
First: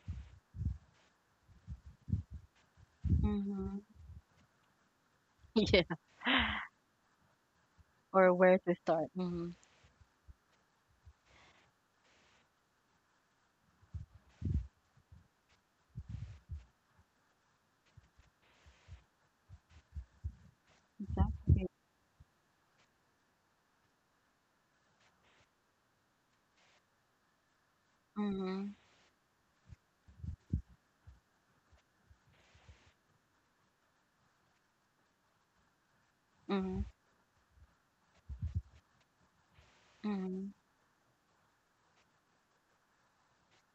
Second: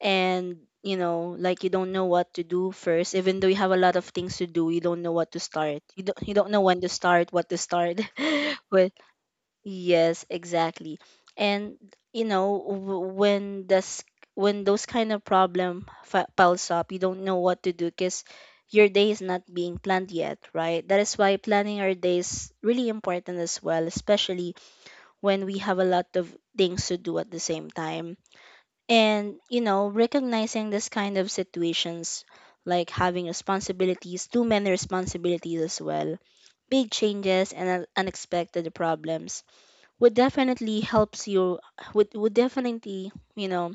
Speaker 2: and you know, like you don't know what to do first, even though you have a
Speaker 1: Mhm.
Speaker 2: lot of things to do. You don't know what to start,
Speaker 1: Yeah.
Speaker 2: you don't know when to start, what to start
Speaker 1: Or where to
Speaker 2: with.
Speaker 1: start. Mhm.
Speaker 2: Yes, exactly. And you know, when those kind of problem piles up, you don't know what to do because your day is not being planned yet, right? That is why
Speaker 1: Exactly.
Speaker 2: planning our day is really important as well, especially when we have a lot of things to do at the same time.
Speaker 1: Mhm.
Speaker 2: And you know, recognizing this kind of situations, like having responsibilities, too many responsibilities as well,
Speaker 1: Mhm.
Speaker 2: big changes and unexpected problems, would
Speaker 1: Mhm.
Speaker 2: definitely helps you, would definitely, you know,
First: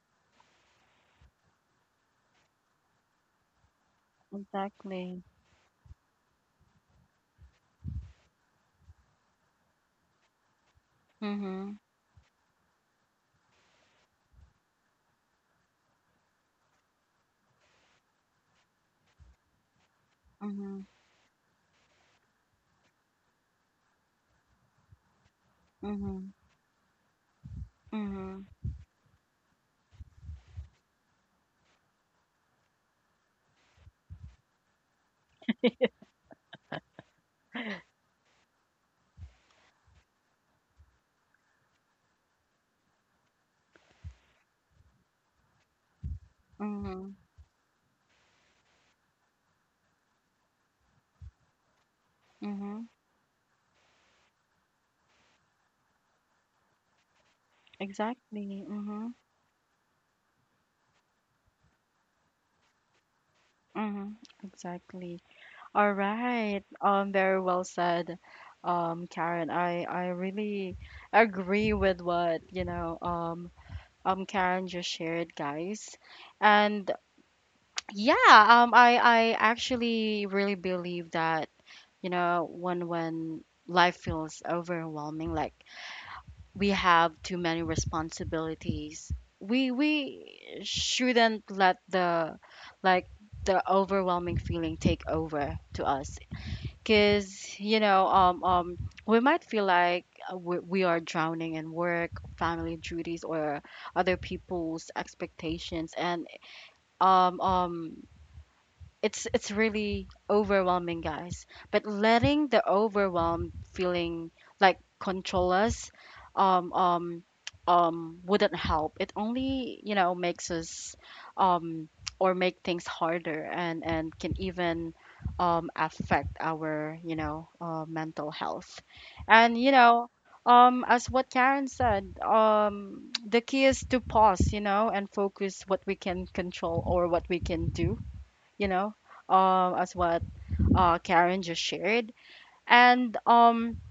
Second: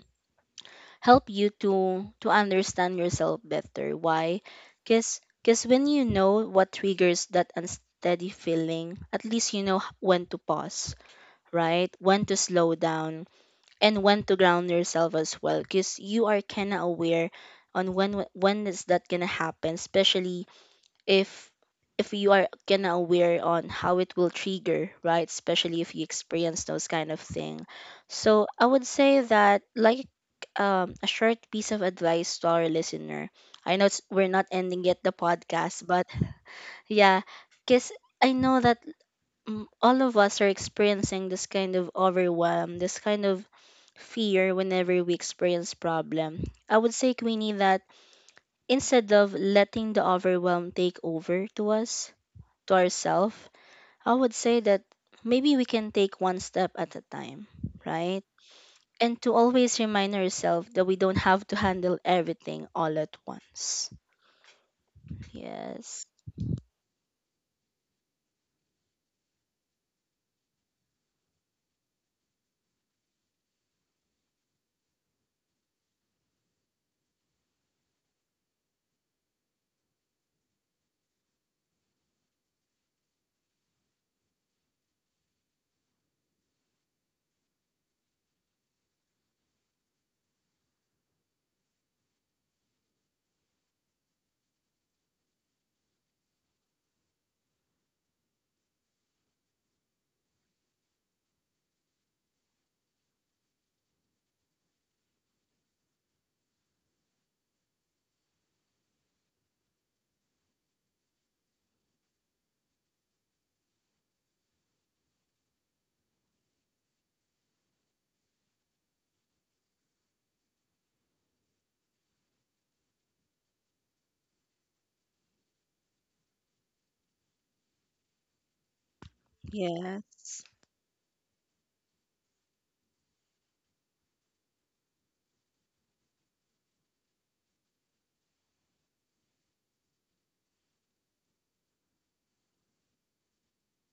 Speaker 2: help you to understand yourself better, why? Because,
Speaker 1: Exactly.
Speaker 2: when you know what triggers that unsteady feeling, at least you know, when to pause,
Speaker 1: Mhm.
Speaker 2: right? When to slow down and when to ground yourself as well, because you are kind of aware on when, when is that gonna happen, especially
Speaker 1: Mhm.
Speaker 2: if if you are kind of aware on how it will trigger, right? Especially if you
Speaker 1: Mhm.
Speaker 2: experience those kind of thing. So
Speaker 1: Mhm.
Speaker 2: I would say that, like, a short piece of advice to our listener, I know it's, we're not ending yet the podcast, but yeah, because I know that, all of us are experiencing this kind of overwhelm, this kind of fear whenever we experience problem. I would say,
Speaker 1: Mhm.
Speaker 2: Queenie, that instead of letting the overwhelm take over to us, to
Speaker 1: Mhm.
Speaker 2: ourselves, I would say that maybe we can take one step at a time, right?
Speaker 1: Exactly. Mhm.
Speaker 2: And to always remind ourselves that we don't have to handle everything all at once.
Speaker 1: Mhm. Exactly. All
Speaker 2: Yes.
Speaker 1: right. Very well said, Karen. I really agree with what you know, Karen just shared, guys. And yeah, I actually really believe that, you know, when life feels overwhelming, like we have too many responsibilities, we shouldn't let the like the overwhelming feeling take over to us. Because you know, we might feel like we are drowning in work, family duties, or other people's expectations, and um, it's really overwhelming, guys. But letting the overwhelmed feeling like control us um um wouldn't help, it only you know makes us um, or make things harder, and can even affect our, you know, mental health. And you know
Speaker 2: Yes.
Speaker 1: um, as what Karen said, um, the key is to pause, you know, and focus what we can control or what we can do, you know, as what Karen just shared. And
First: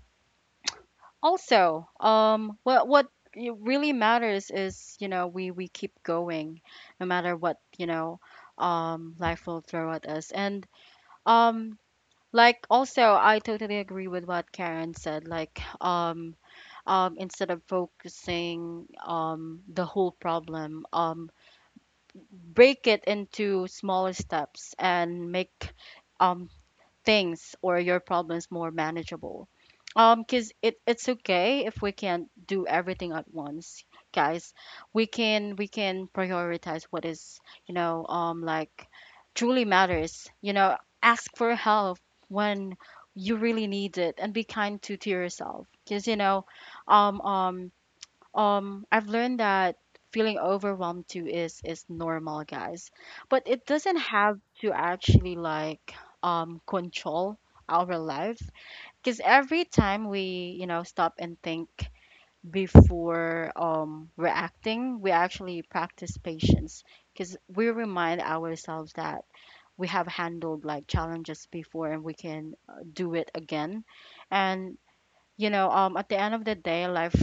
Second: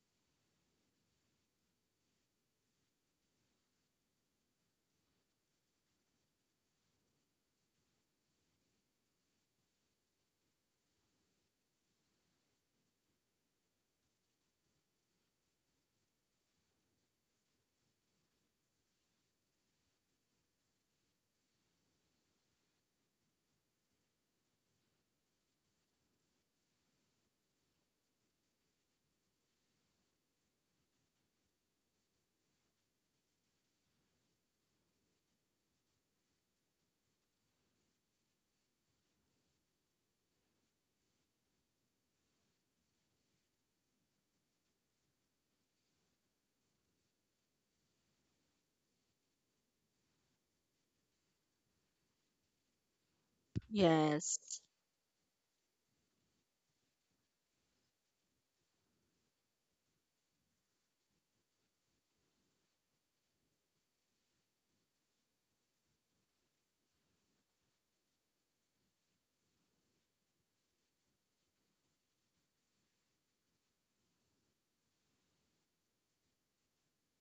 Speaker 1: also, what it really matters is, you know, we keep going, no matter what, you know, life will throw at us. And um, like also, I totally agree with what Karen said. Like instead of focusing the whole problem, break it into smaller steps and make um, things or your problems more manageable. Because it's okay if we can't do everything at once, guys. We can prioritize what is, you know, um, like truly matters. You know, ask for help when you really need it, and be kind to yourself. Because, you know, um um I've learned that feeling overwhelmed too is normal, guys. But it doesn't have
Speaker 2: Yes.
Speaker 1: to actually like control our life. Because every time we, you know, stop and think before reacting, we actually practice patience, because we remind ourselves that we have handled like challenges before and we can do it again. And you know, at the end of the day, life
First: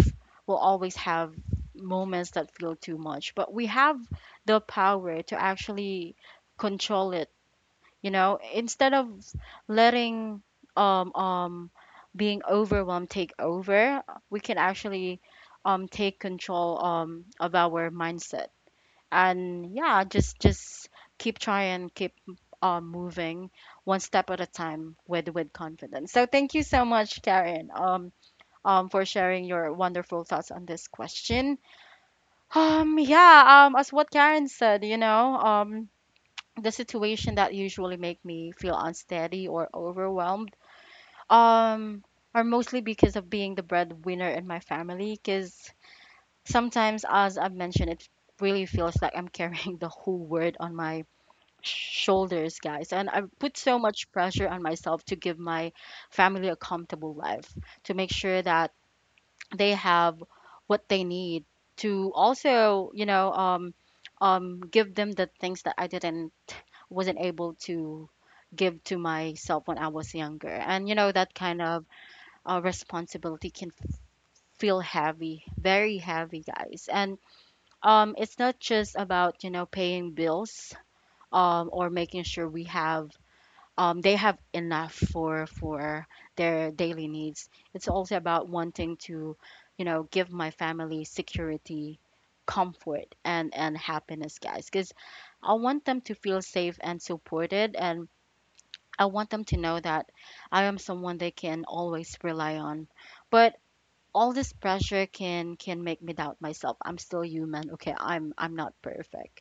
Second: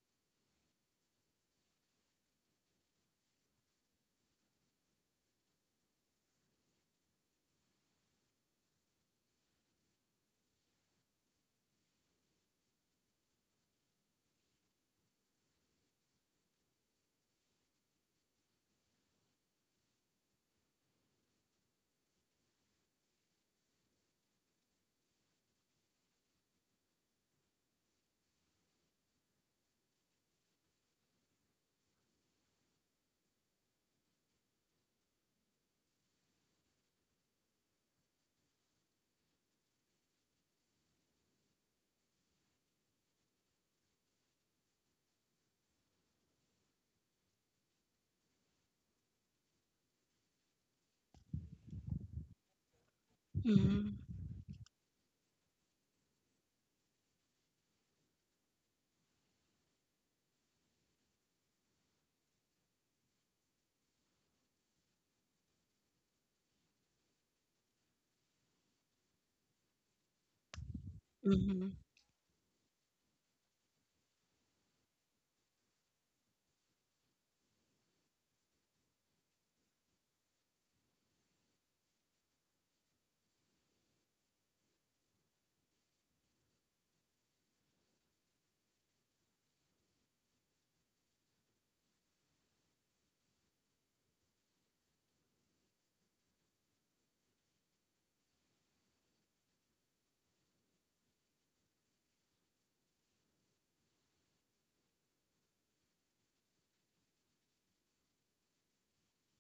Speaker 1: will always have moments that feel too much, but we have the power to actually control it, you know, instead of letting um, um, being overwhelmed take over, we can actually take control of our mindset. And yeah, just keep trying, keep moving one step at a time with confidence. So thank you so much, Karen. For sharing your wonderful thoughts on this question. Yeah, as what Karen said, you know, the situation that usually make me feel unsteady or overwhelmed um, are mostly because of being the breadwinner in my family. Because sometimes, as I've mentioned, it really feels like I'm carrying the whole world on my shoulders, guys. And I put so
Speaker 2: Mm-hmm.
Speaker 1: much pressure on myself to give my family a comfortable life, to make sure that they have what they need, to also you know give them the things that I didn't wasn't able to give to myself when I was younger. And you know that kind
Speaker 2: Mm-hmm.
Speaker 1: of responsibility can feel heavy, very heavy, guys. And it's not just about you know paying bills um, or making sure we have they have enough for their daily needs. It's also about wanting to, you know, give my family security, comfort, and happiness, guys. Because I want them to feel safe and supported, and I want them to know that I am someone they can always rely on. But all this pressure can make me doubt myself. I'm still human. Okay, I'm not perfect.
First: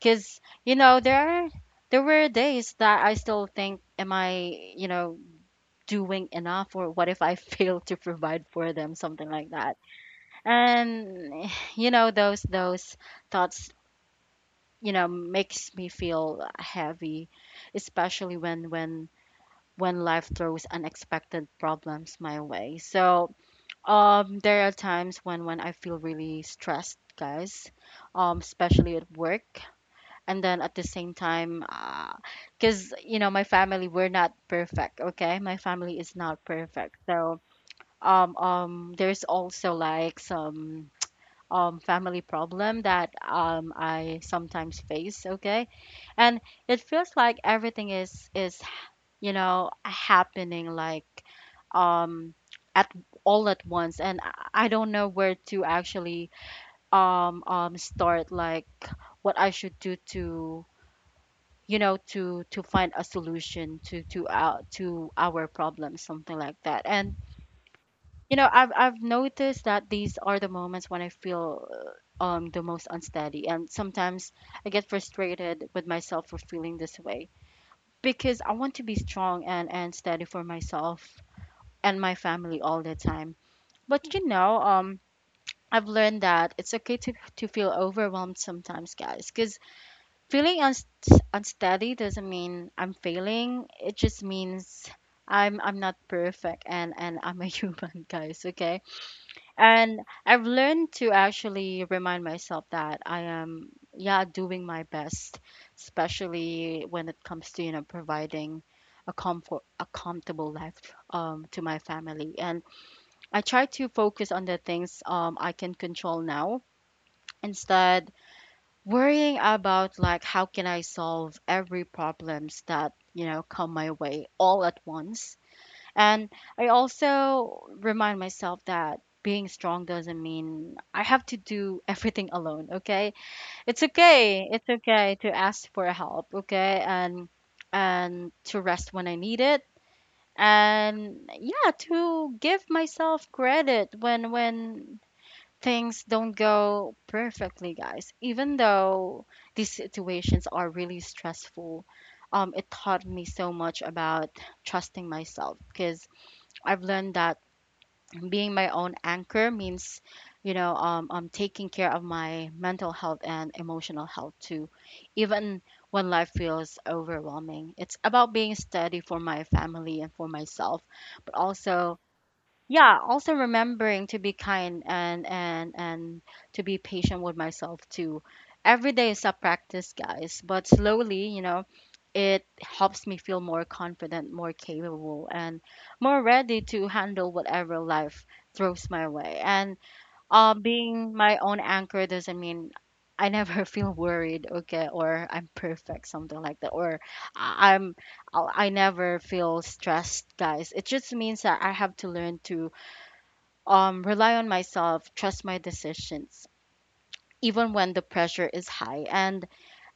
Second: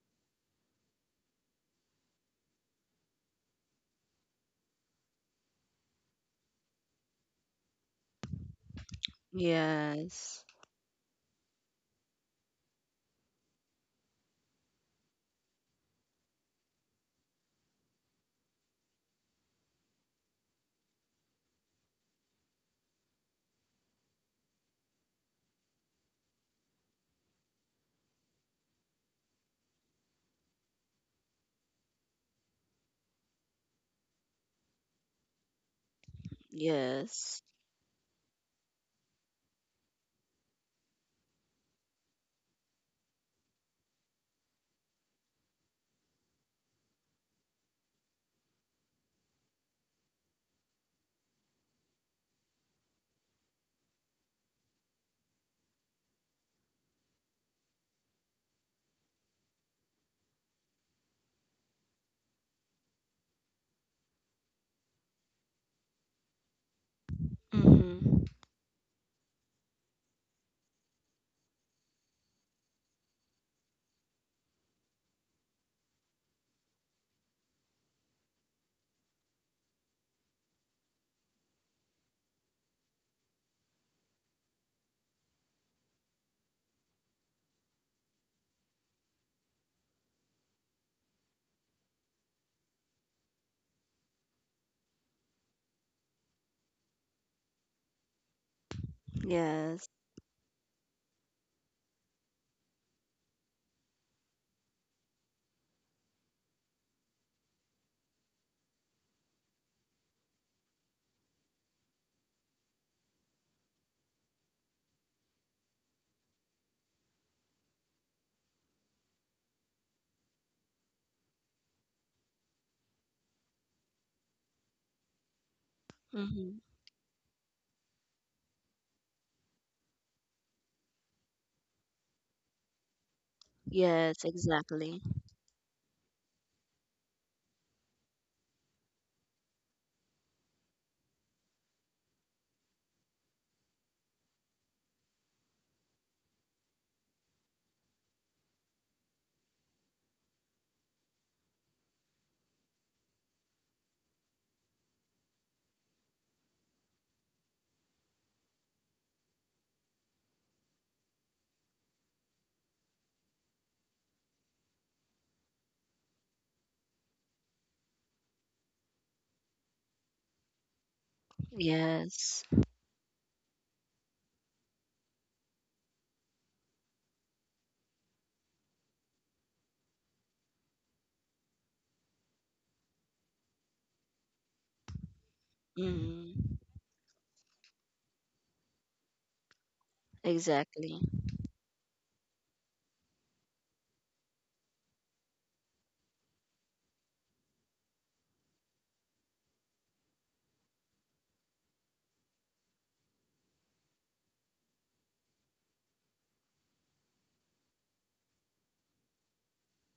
Speaker 1: Cuz you know, there were days that I still think, am I, you know, doing enough, or what if I fail to provide for them, something like that.
Speaker 2: Yes.
Speaker 1: And you know, those thoughts, you know, makes me feel heavy, especially when life throws unexpected problems my way. So, there are times when I feel really stressed, guys, especially at work, and then at the same time, because you know my family, we're not perfect, okay? My family is not perfect, so
Speaker 2: Yes.
Speaker 1: there's also like some family problem that I sometimes face, okay? And it feels like everything is you know happening like um at all at once, and I don't know where to actually start, like what I should do to, you know, to find a solution to our problem, something like that. And
Speaker 2: Mm-hmm.
Speaker 1: you know, I've noticed that these are the moments when I feel the most unsteady, and sometimes I get frustrated with myself for feeling this way because I want to be strong and steady for myself and my family all the time. But you know, I've learned that it's okay to, feel overwhelmed sometimes, guys, because feeling unsteady doesn't mean I'm failing. It just means I'm not perfect and I'm a human, guys, okay?
Speaker 2: Yes.
Speaker 1: And I've learned to actually remind myself that I am, yeah, doing my best, especially when it comes to, you know, providing a a comfortable life to my family. And I try to focus on the things I can control now instead worrying about like how can I solve every problems that you know come my way all at once. And
Speaker 2: Mm-hmm.
Speaker 1: I also remind myself that being strong doesn't mean I have to do everything alone, okay? It's
Speaker 2: Yes,
Speaker 1: okay. It's
Speaker 2: exactly.
Speaker 1: okay to ask for help, okay? And to rest when I need it, and yeah, to give myself credit when things don't go perfectly, guys. Even though these situations are really stressful, it taught me so much about trusting myself because I've learned that being my own anchor means, you know, I'm taking care of my mental health and emotional health too, even when life feels overwhelming. It's about being steady for my family and for myself, but also
Speaker 2: Yes.
Speaker 1: yeah, also remembering to be kind and to be patient with myself too. Every day is a practice, guys, but slowly, you know, it helps me feel more confident, more capable, and more
Speaker 2: Mm,
Speaker 1: ready to handle whatever life throws my way. And
Speaker 2: exactly.
Speaker 1: being my own anchor doesn't mean I never feel worried, okay, or I'm perfect, something like that, or I- i'm I never feel stressed, guys. It just means that I have to learn to rely on myself, trust my decisions, even when the pressure is high. And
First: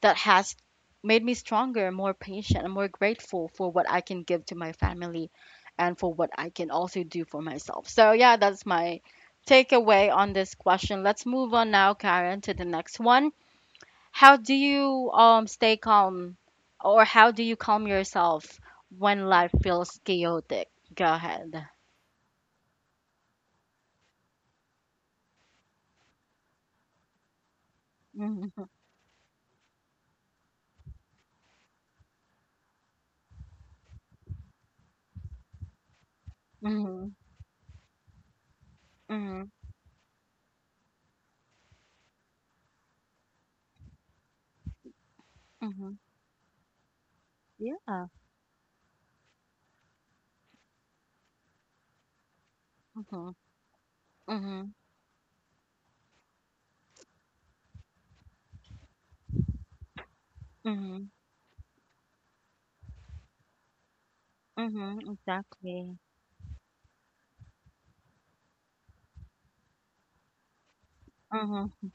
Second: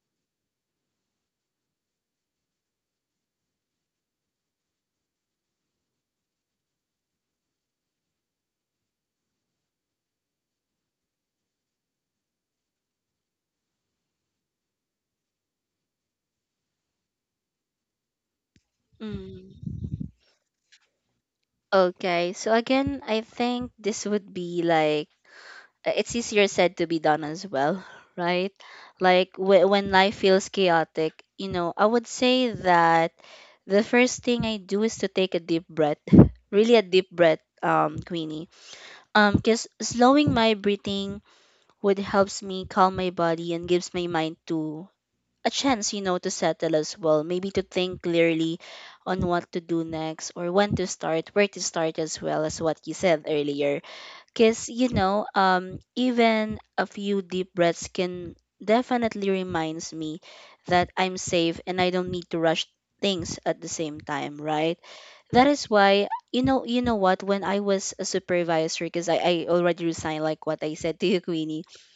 Speaker 1: that has made me stronger, more patient, and more grateful for what I can give to my family and for what I can also do for myself. So, yeah, that's my takeaway on this question. Let's move on now, Karen, to the next one. How do you stay calm, or how do you calm yourself when life
Speaker 2: Mm.
Speaker 1: feels chaotic? Go ahead.
Speaker 2: Okay, so again, I think this would be like, it's easier said to be done as well, right?
Speaker 1: Hmm.
Speaker 2: Like, when life feels chaotic, you know, I would say that the first thing I do is to take a deep breath, really a deep
Speaker 1: Hmm.
Speaker 2: breath, Queenie. Because slowing my breathing would helps me calm my body and gives my mind to a chance,
Speaker 1: Hmm.
Speaker 2: you know, to settle as well. Maybe to think
Speaker 1: Yeah.
Speaker 2: clearly on what to do next or when to start, where to start as well, as what you said
Speaker 1: Mhm.
Speaker 2: earlier. Because,
Speaker 1: Mhm.
Speaker 2: you know, even a few deep breaths can definitely reminds me that
Speaker 1: Mhm.
Speaker 2: I'm safe and I don't need to rush things at the same time, right?
Speaker 1: Mhm.
Speaker 2: That is
Speaker 1: Exactly.
Speaker 2: why, you know what, when I was a supervisor, because I already resigned, like what I said to you, Queenie,
Speaker 1: Mhm.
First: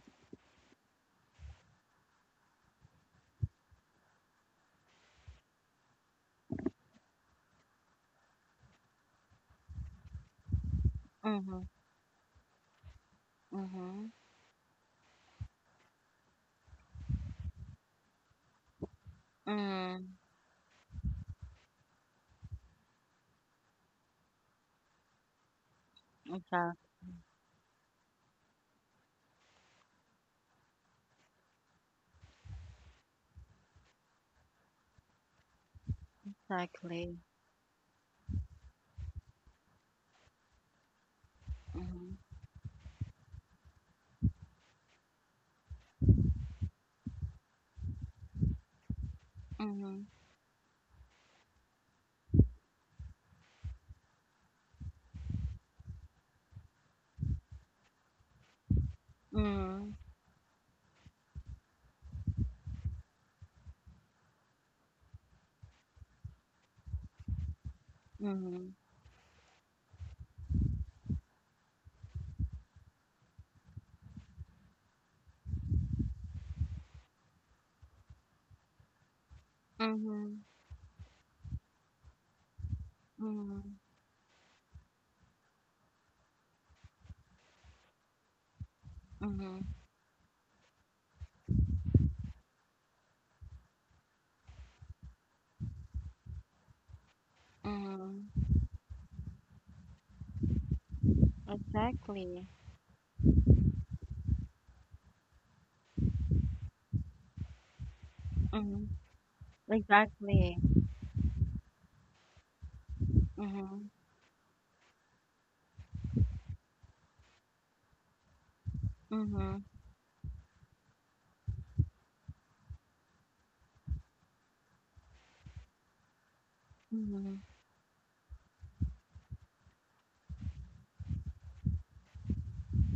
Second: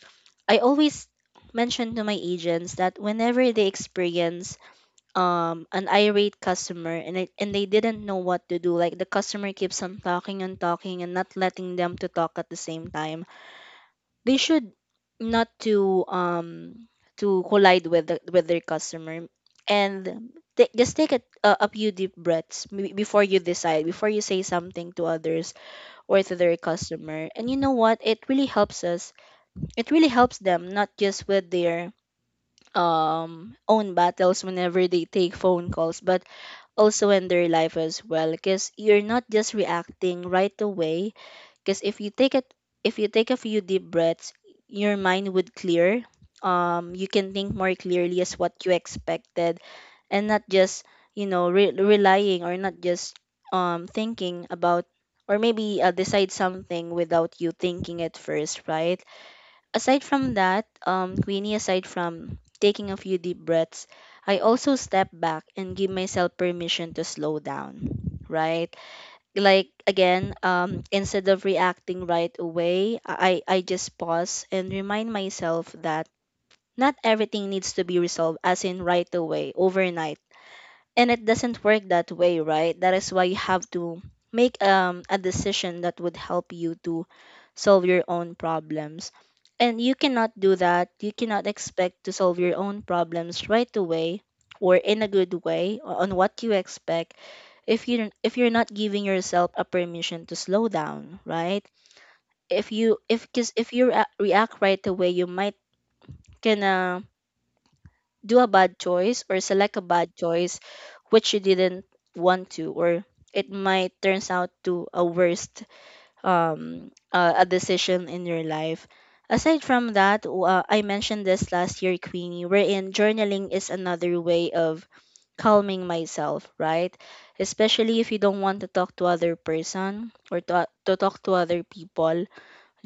Speaker 2: I always mention to my agents that whenever they experience an irate customer, and, it, and they didn't know what to do, like the customer keeps on talking and talking and not
Speaker 1: Mhm.
Speaker 2: letting them to talk at the same time,
Speaker 1: Mhm.
Speaker 2: they should not to to collide with the, with their customer,
Speaker 1: Mm.
Speaker 2: and just take a, a few deep breaths maybe before you decide, before you say something to others or to their
Speaker 1: Yeah.
Speaker 2: customer. And you know what, it really helps us, it really helps them, not just with their own battles whenever they take phone calls, but also
Speaker 1: Exactly.
Speaker 2: in their life as well, because you're not just reacting right away. Because if you
Speaker 1: Mhm.
Speaker 2: take it, if you take a few deep breaths, your mind would clear, you can think more clearly as what you expected,
Speaker 1: Mhm.
Speaker 2: and not just, you know, relying, or not just thinking about, or maybe decide something without you thinking it first, right?
Speaker 1: Mhm.
Speaker 2: Aside from that, Queenie, aside from taking a few deep breaths, I also step back and give myself permission to slow down,
Speaker 1: Mhm.
Speaker 2: right? Like again, instead of reacting right away, I just pause and remind myself that not everything needs to be resolved as in right away, overnight.
Speaker 1: Mhm.
Speaker 2: And it doesn't work that way, right? That is why you have
Speaker 1: Mhm.
Speaker 2: to make, a decision that would help you to solve your own problems.
Speaker 1: Mhm.
Speaker 2: And you cannot do that, you cannot expect to solve your own problems right away or in a good way, on what you expect, if you don't,
Speaker 1: Mhm.
Speaker 2: if you're not giving yourself a permission to slow down, right?
Speaker 1: Exactly.
Speaker 2: If you, if, cause, if you react right away, you might gonna do a bad
Speaker 1: Mhm.
Speaker 2: choice or select a bad
Speaker 1: Exactly.
Speaker 2: choice, which you didn't want to, or it
Speaker 1: Mhm.
Speaker 2: might turns out to a worst, a decision in your life. Aside
Speaker 1: Mhm.
Speaker 2: from that, I mentioned this last year, Queenie, wherein journaling is another way of calming myself, right?
Speaker 1: Mhm.
Speaker 2: Especially if you don't want to talk to other person, or to talk to other people,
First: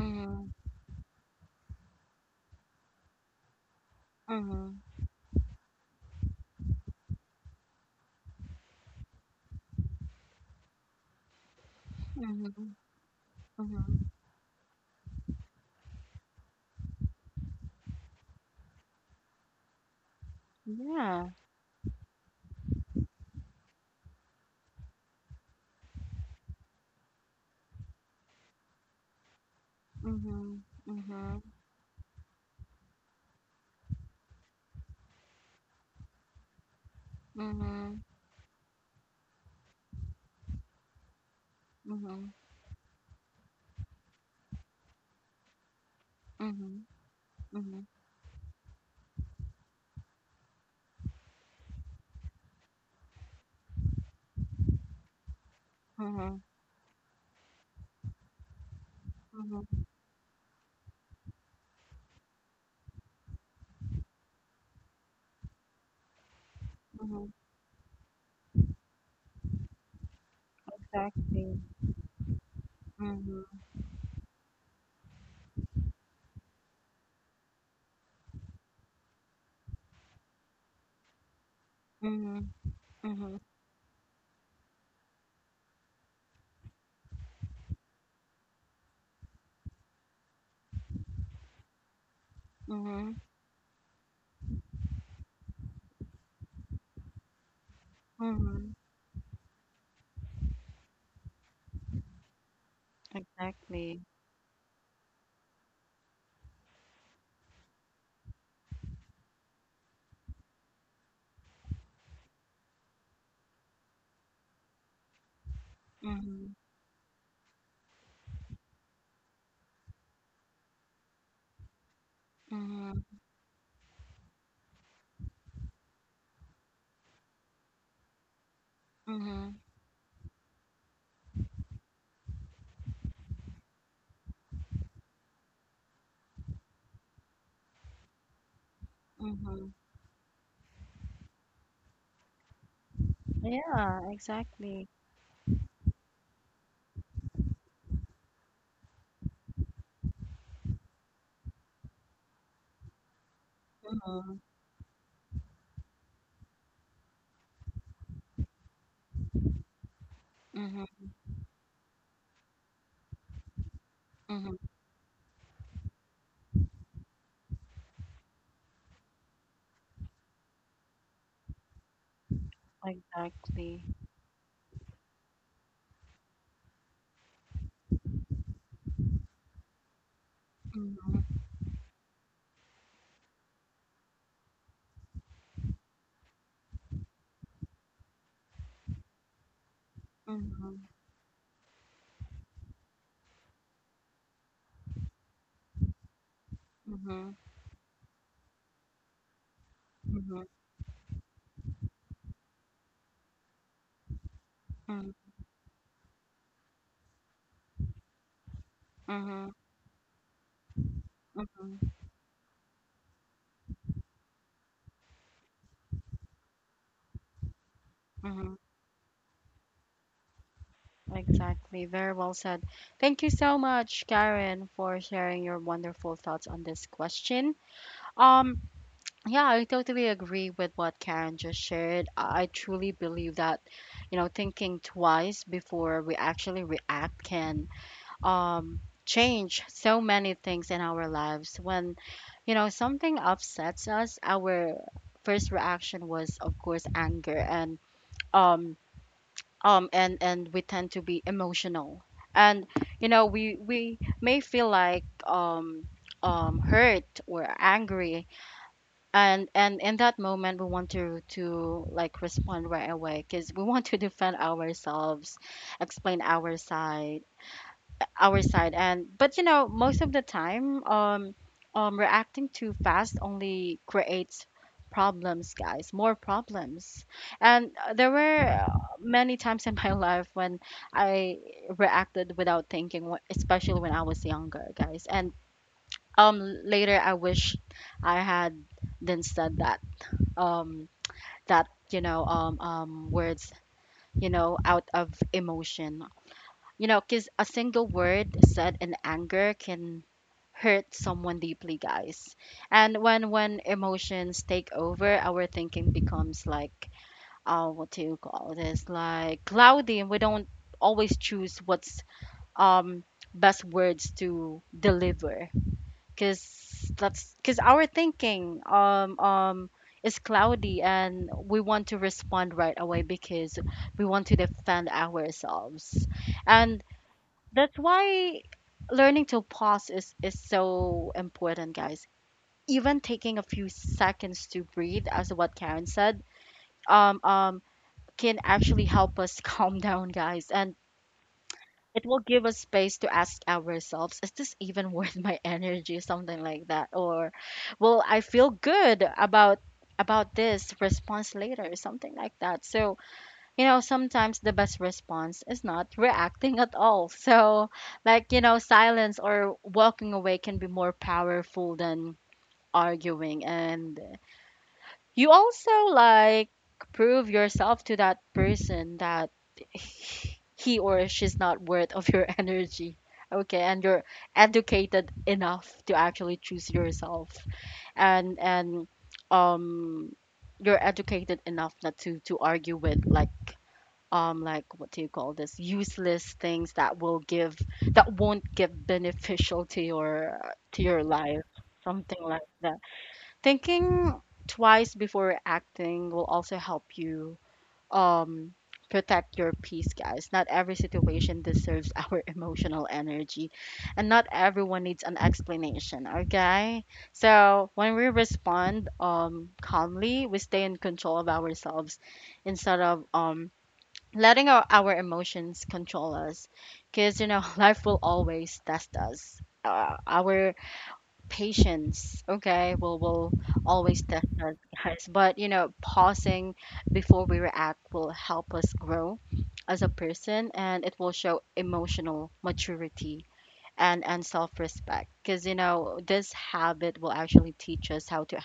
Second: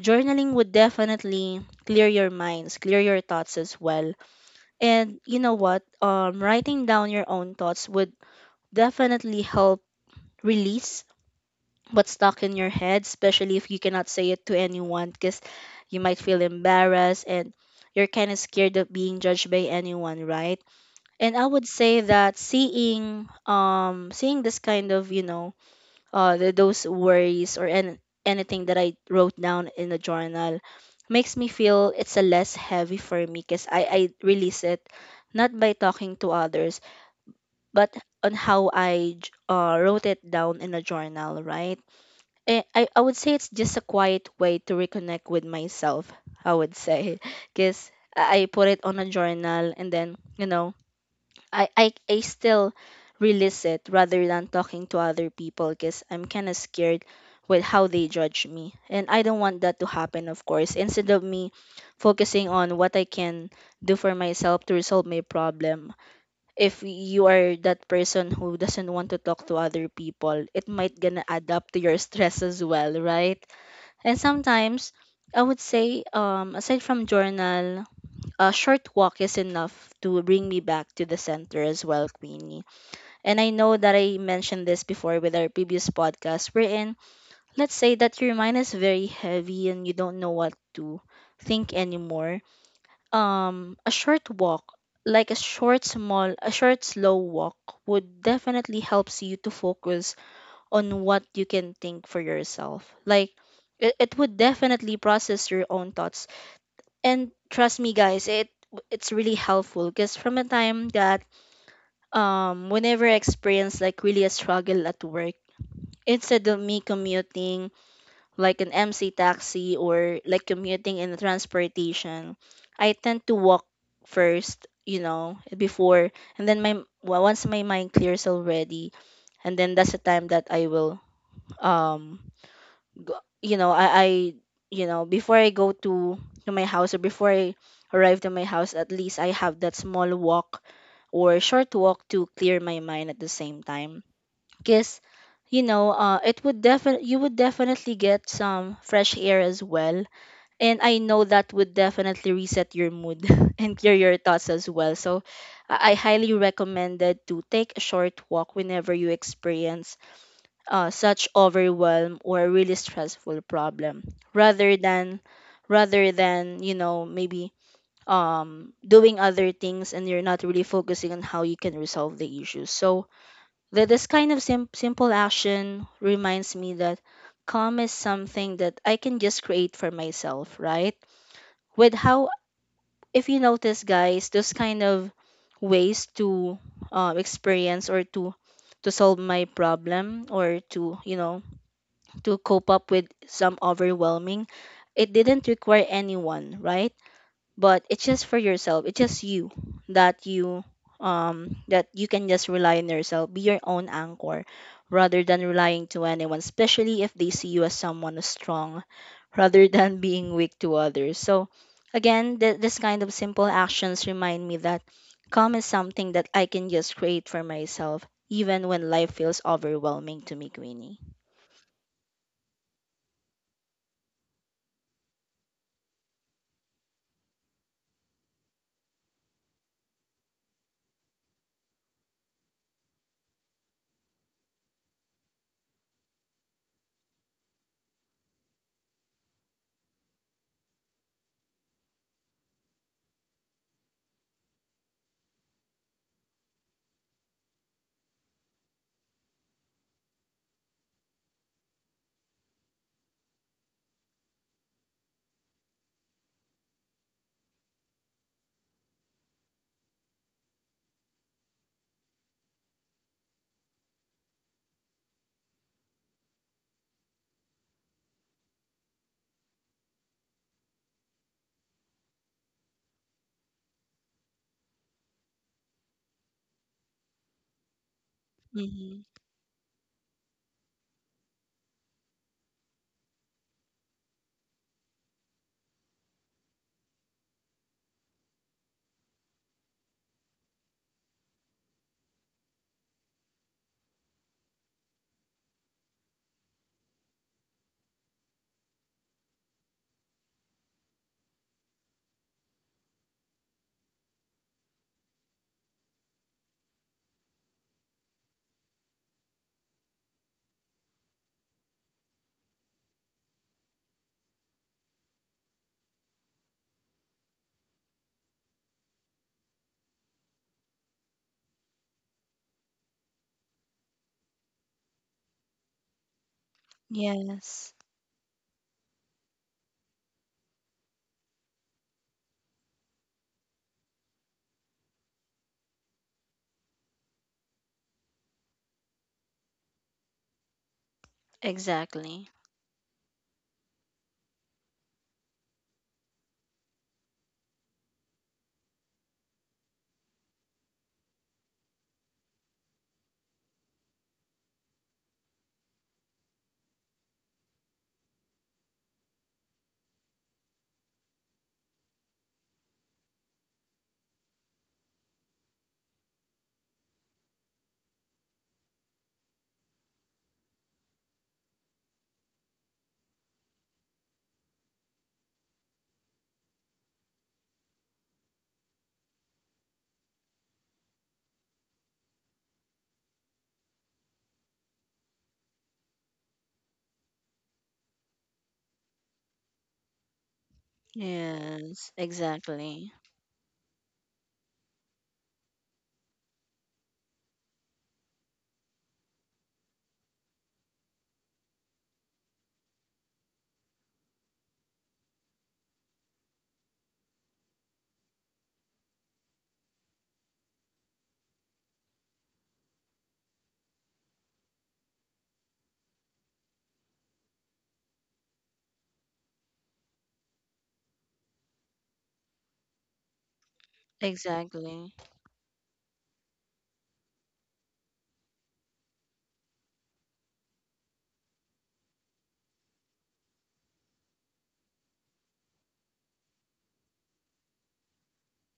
Speaker 2: journaling would definitely clear your minds, clear your thoughts as well.
Speaker 1: Mhm.
Speaker 2: And you know what? Writing down your own thoughts would definitely help release what's stuck in your
Speaker 1: Mhm.
Speaker 2: head, especially if you
Speaker 1: Mhm.
Speaker 2: cannot say it to anyone, because you might feel embarrassed and you're kind of scared of being judged by anyone, right?
Speaker 1: Yeah.
Speaker 2: And I would say that seeing seeing this kind of, those worries or an anything that I wrote down in the journal
Speaker 1: Mhm.
Speaker 2: makes
Speaker 1: Mhm.
Speaker 2: me feel it's a less heavy for me because I release it not by talking to others but
Speaker 1: Mhm.
Speaker 2: on how I wrote it down in a journal, right?
Speaker 1: Mhm.
Speaker 2: I would say it's just a quiet way to reconnect with myself, I would
Speaker 1: Mhm.
Speaker 2: say
Speaker 1: Mhm.
Speaker 2: because I put it on a journal and then, you know, I still release it rather than talking to other people because I'm
Speaker 1: Mhm.
Speaker 2: kind of scared with how they judge me. And I don't want that to
Speaker 1: Mhm.
Speaker 2: happen, of course. Instead of me focusing on what I can do for myself to resolve my problem, if you
Speaker 1: Mhm.
Speaker 2: are that person who doesn't want to talk to other people, it might gonna add
Speaker 1: Exactly.
Speaker 2: up to your stress as well, right?
Speaker 1: Mhm.
Speaker 2: And sometimes I would say, aside from journal, a short walk is enough to bring me back to the center as well,
Speaker 1: Mhm.
Speaker 2: Queenie. And I
Speaker 1: Mhm.
Speaker 2: know that I mentioned this before with our previous podcast. We're in, let's say that your mind is very heavy and you don't know what to think anymore.
Speaker 1: Mhm.
Speaker 2: A short walk, like a short, small, a short, slow walk, would definitely
Speaker 1: Mhm.
Speaker 2: helps you to focus on what you can think for yourself. Like, it,
Speaker 1: Exactly.
Speaker 2: it would definitely process your own thoughts, and trust me guys it's really helpful because from a time that whenever I experience like really a struggle at work, instead of
Speaker 1: Mhm.
Speaker 2: me commuting like an MC taxi or like commuting in transportation, I
Speaker 1: Mhm.
Speaker 2: tend to walk first, you know, before, and then my, well, once my mind clears already, and
Speaker 1: Mhm.
Speaker 2: then that's the time that I will um g- you know I, I before I go to my house or before I arrive to my house, at least I have that
Speaker 1: Mhm.
Speaker 2: small walk or short walk to clear my mind at the same time,
Speaker 1: Yeah, exactly.
Speaker 2: because it would definitely, you would definitely get some fresh air as well. And I know that would definitely reset your mood and clear your thoughts
Speaker 1: Mhm.
Speaker 2: as well, so I highly recommended to take a short walk whenever you experience
Speaker 1: Mhm.
Speaker 2: such overwhelm or really stressful problem,
Speaker 1: Mhm.
Speaker 2: rather than rather than maybe doing other things and you're not really focusing on how you can resolve the issue. So that
Speaker 1: Exactly.
Speaker 2: this kind of simple action reminds me that calm is something that I can just create for myself, right?
Speaker 1: Mhm.
Speaker 2: With how, if you notice guys, those kind of ways to experience or to solve my problem or
Speaker 1: Mhm.
Speaker 2: to, to cope up with some overwhelming. It didn't require anyone, right?
Speaker 1: Mhm.
Speaker 2: But it's just for yourself. It's just you that
Speaker 1: Mhm.
Speaker 2: you that you can just rely on yourself. Be your own anchor
Speaker 1: Mhm.
Speaker 2: rather than relying to anyone, especially if they see you as someone who's strong
Speaker 1: Mhm.
Speaker 2: rather than being weak to others. So
Speaker 1: Mhm.
Speaker 2: again, this kind of simple actions remind me that calm is something that I can just create for myself
Speaker 1: Mhm.
Speaker 2: even when life feels overwhelming to me, Queenie.
Speaker 1: Exactly. Very well said. Thank you so much, Karen, for sharing your wonderful thoughts on this question. Um, Yeah, I totally agree with what Karen just shared. I truly believe that, you know, thinking twice before we actually react can change so many things in our lives. When, you know, something upsets us, our first reaction was, of course, anger, um, and we tend to be emotional, and you know, we may feel like hurt or angry, and in that moment, we want to like respond right away because we want to defend ourselves, explain our side. And but you know, most of the time, reacting too fast only creates problems, guys, more problems. And there were
Speaker 2: Hmm.
Speaker 1: many times in my life when I reacted without thinking, especially when I was younger, guys. And later I wish I had then said that um you know, words, you know, out of emotion, you know, because a single word said in anger can hurt someone deeply, guys. And when emotions take over, our thinking becomes like, uh, what do you call this, like cloudy, and we don't always choose what's um best words to deliver because that's because our thinking is cloudy, and we want to respond right away because we want to defend ourselves. And
Speaker 2: Yes,
Speaker 1: that's why learning to pause is so important, guys. Even taking a few seconds to breathe, as what Karen said, um um can actually help us calm down, guys. And it will
Speaker 2: exactly.
Speaker 1: give us space to ask ourselves, is this even worth my energy? Something like that. Or will I feel good about this response later? Something like that. So, you know, sometimes the best response is not reacting at all. So like, you know, silence or walking away can be more powerful than arguing. And you also like prove yourself to that person that he or she's not worth of your energy, okay, and you're educated enough to actually choose yourself. And um you're educated enough not to argue with like what do you call this, useless things that will give that won't give beneficial to your life,
Speaker 2: Yes,
Speaker 1: something like that.
Speaker 2: exactly.
Speaker 1: Thinking twice before acting will also help you um, protect your peace, guys. Not every situation deserves our emotional energy, and not everyone needs an explanation, okay? So, when we respond calmly, we stay in control of ourselves instead of letting our emotions control us. Because, you know, life will always test us. Our patience, okay, will always test us,
Speaker 2: Exactly.
Speaker 1: guys. But you know, pausing before we react will help us grow as a person, and it will show emotional maturity and self-respect, because you know, this habit will actually teach us how to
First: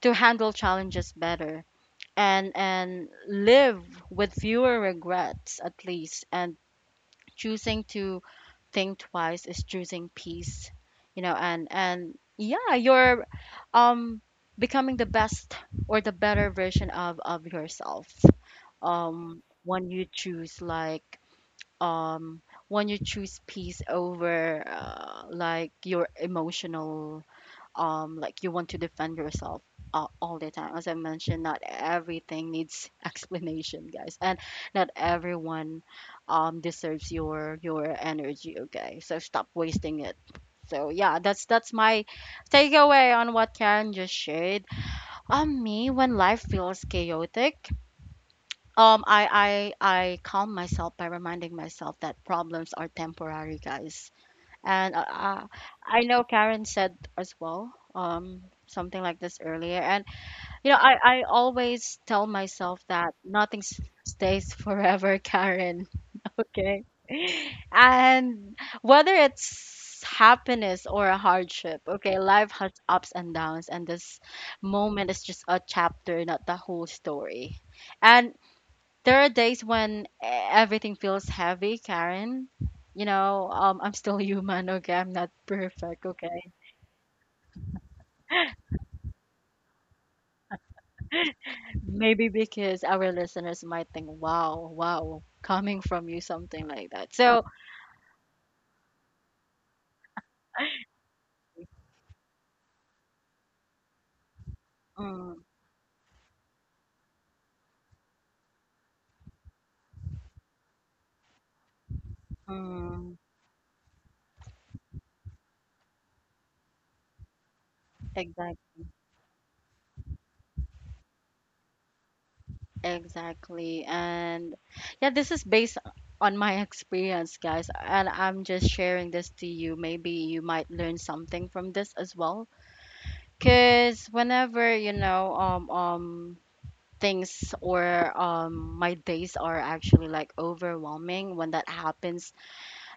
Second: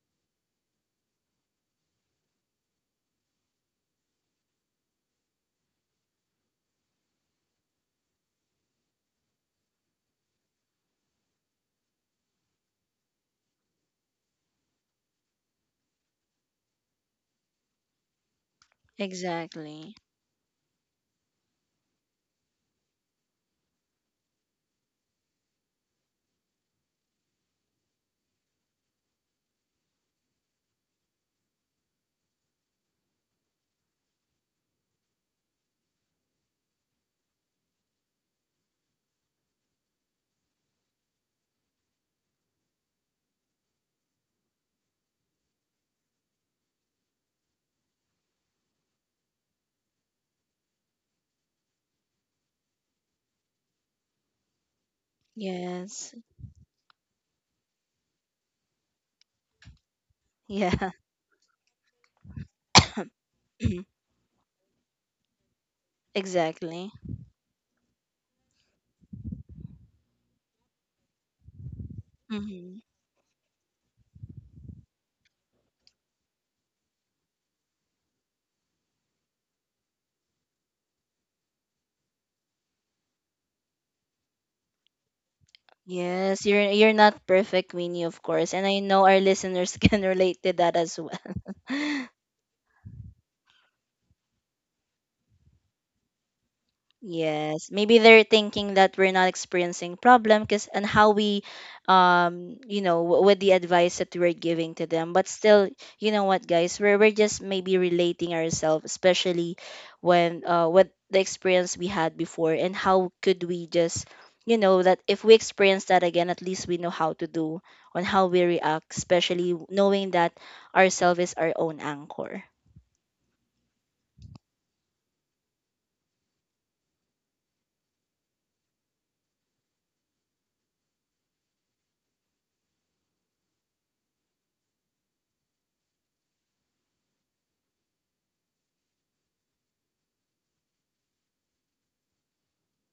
Speaker 1: handle challenges better and live with fewer regrets, at least. And choosing to think twice is choosing peace, you know. And yeah, you're um becoming the best or the better version of yourself when
Speaker 2: Exactly.
Speaker 1: you choose like um when you choose peace over, like your emotional, like you want to defend yourself, all the time. As I mentioned, not everything needs explanation, guys, and not everyone deserves your energy, okay, so stop wasting it. So yeah, that's my takeaway on what Karen just shared. Me, when life feels chaotic, I calm myself by reminding myself that problems are temporary, guys. And I
Speaker 2: Yes.
Speaker 1: know Karen said as well, something like this earlier. And you know,
Speaker 2: Yeah.
Speaker 1: I always tell myself that nothing stays forever, Karen. Okay.
Speaker 2: Exactly.
Speaker 1: And whether it's happiness or a hardship, okay, life has
Speaker 2: Hmm.
Speaker 1: ups and downs, and this moment is just a chapter, not the whole story. And there are days when everything feels heavy, Karen. You know, I'm still human, okay? I'm not perfect,
Speaker 2: Yes,
Speaker 1: okay?
Speaker 2: you're not perfect, Winnie, of course, and I know our listeners can relate to that as well.
Speaker 1: Maybe because our listeners might think, wow, wow, coming from you, something like that. So,
Speaker 2: Yes, maybe they're thinking that we're not experiencing problem because and how we, you know, with the advice that we're giving to them. But
Speaker 1: mm,
Speaker 2: still, you know what, guys, we're just maybe relating ourselves, especially when with the experience we had before, and how
Speaker 1: mm,
Speaker 2: could we just, you know, that if we experience that again, at least we know how to do on how we
Speaker 1: exact,
Speaker 2: react, especially knowing that ourselves is our own anchor.
Speaker 1: exactly. And yeah, this is based on my experience, guys. And I'm just sharing this to you. Maybe you might learn something from this as well. Because whenever, you know, things or my days are actually like overwhelming, when that happens,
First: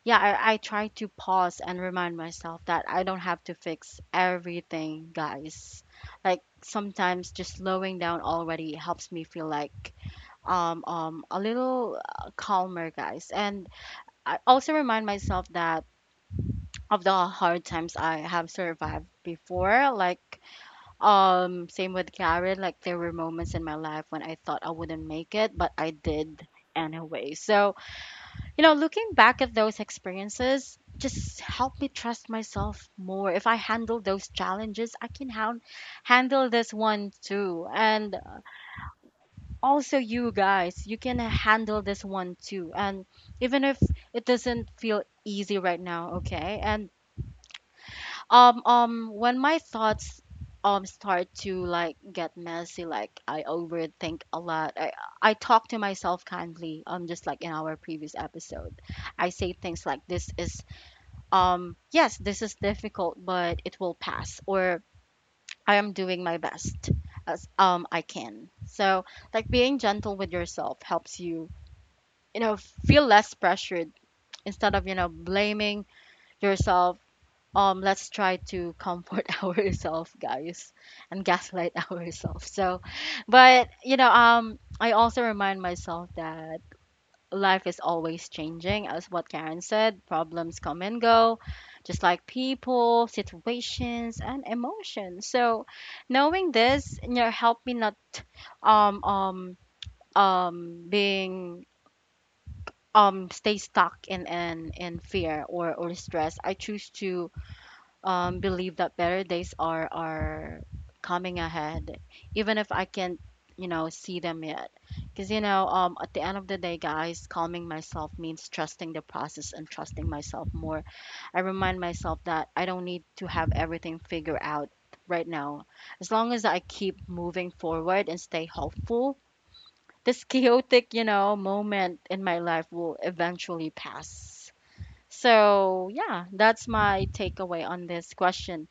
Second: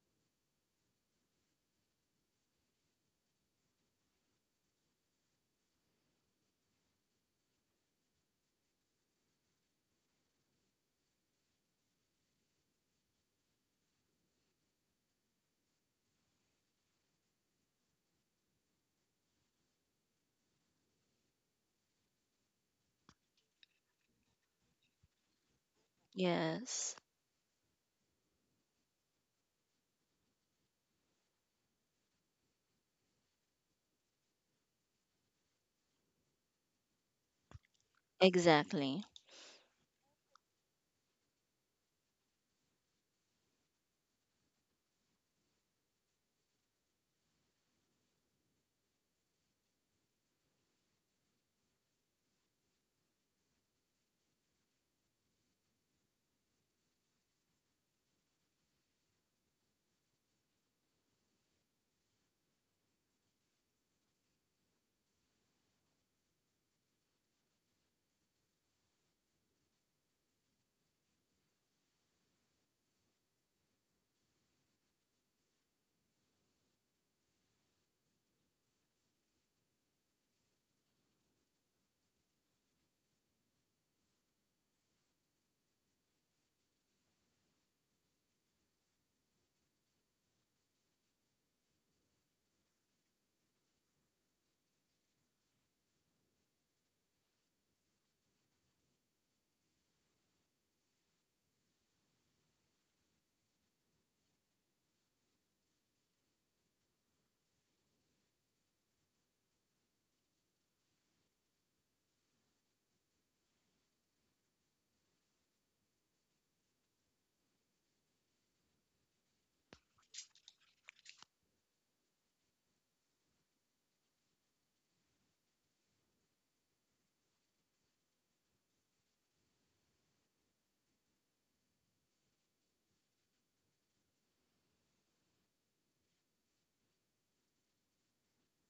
Speaker 1: yeah, I try to pause and remind myself that I don't have to fix everything, guys. Like sometimes just slowing down already helps me feel like a little, calmer, guys. And I also remind myself that of the hard times I have survived before, like same with Karen. Like there were moments in my life when I thought I wouldn't make it, but I did
Speaker 2: Yes,
Speaker 1: anyway. So, you know, looking back at those experiences just helped me trust myself more. If I handle those challenges, I can handle this one too. And
Speaker 2: exactly.
Speaker 1: Also you guys, you can handle this one too. And even if it doesn't feel easy right now, okay? And when my thoughts start to get messy, like I overthink a lot. I talk to myself kindly, just like in our previous episode. I say things like this is yes, this is difficult, but it will pass, or I am doing my best as I can. So like being gentle with yourself helps you, you know, feel less pressured instead of, blaming yourself. Let's try to comfort ourselves guys and gaslight ourselves. So but I also remind myself that life is always changing. As what karen said, problems come and go, just like people, situations and emotions. So knowing this, help me not um um being stay stuck in fear or stress. I choose to believe that better days are coming ahead, even if I can't, you know, see them yet. Because at the end of the day, guys, calming myself means trusting the process and trusting myself more. I remind myself that I don't need to have everything figured out right now. As long as I keep moving forward and stay hopeful, this chaotic, moment in my life will eventually pass. So, yeah, that's my takeaway on this question.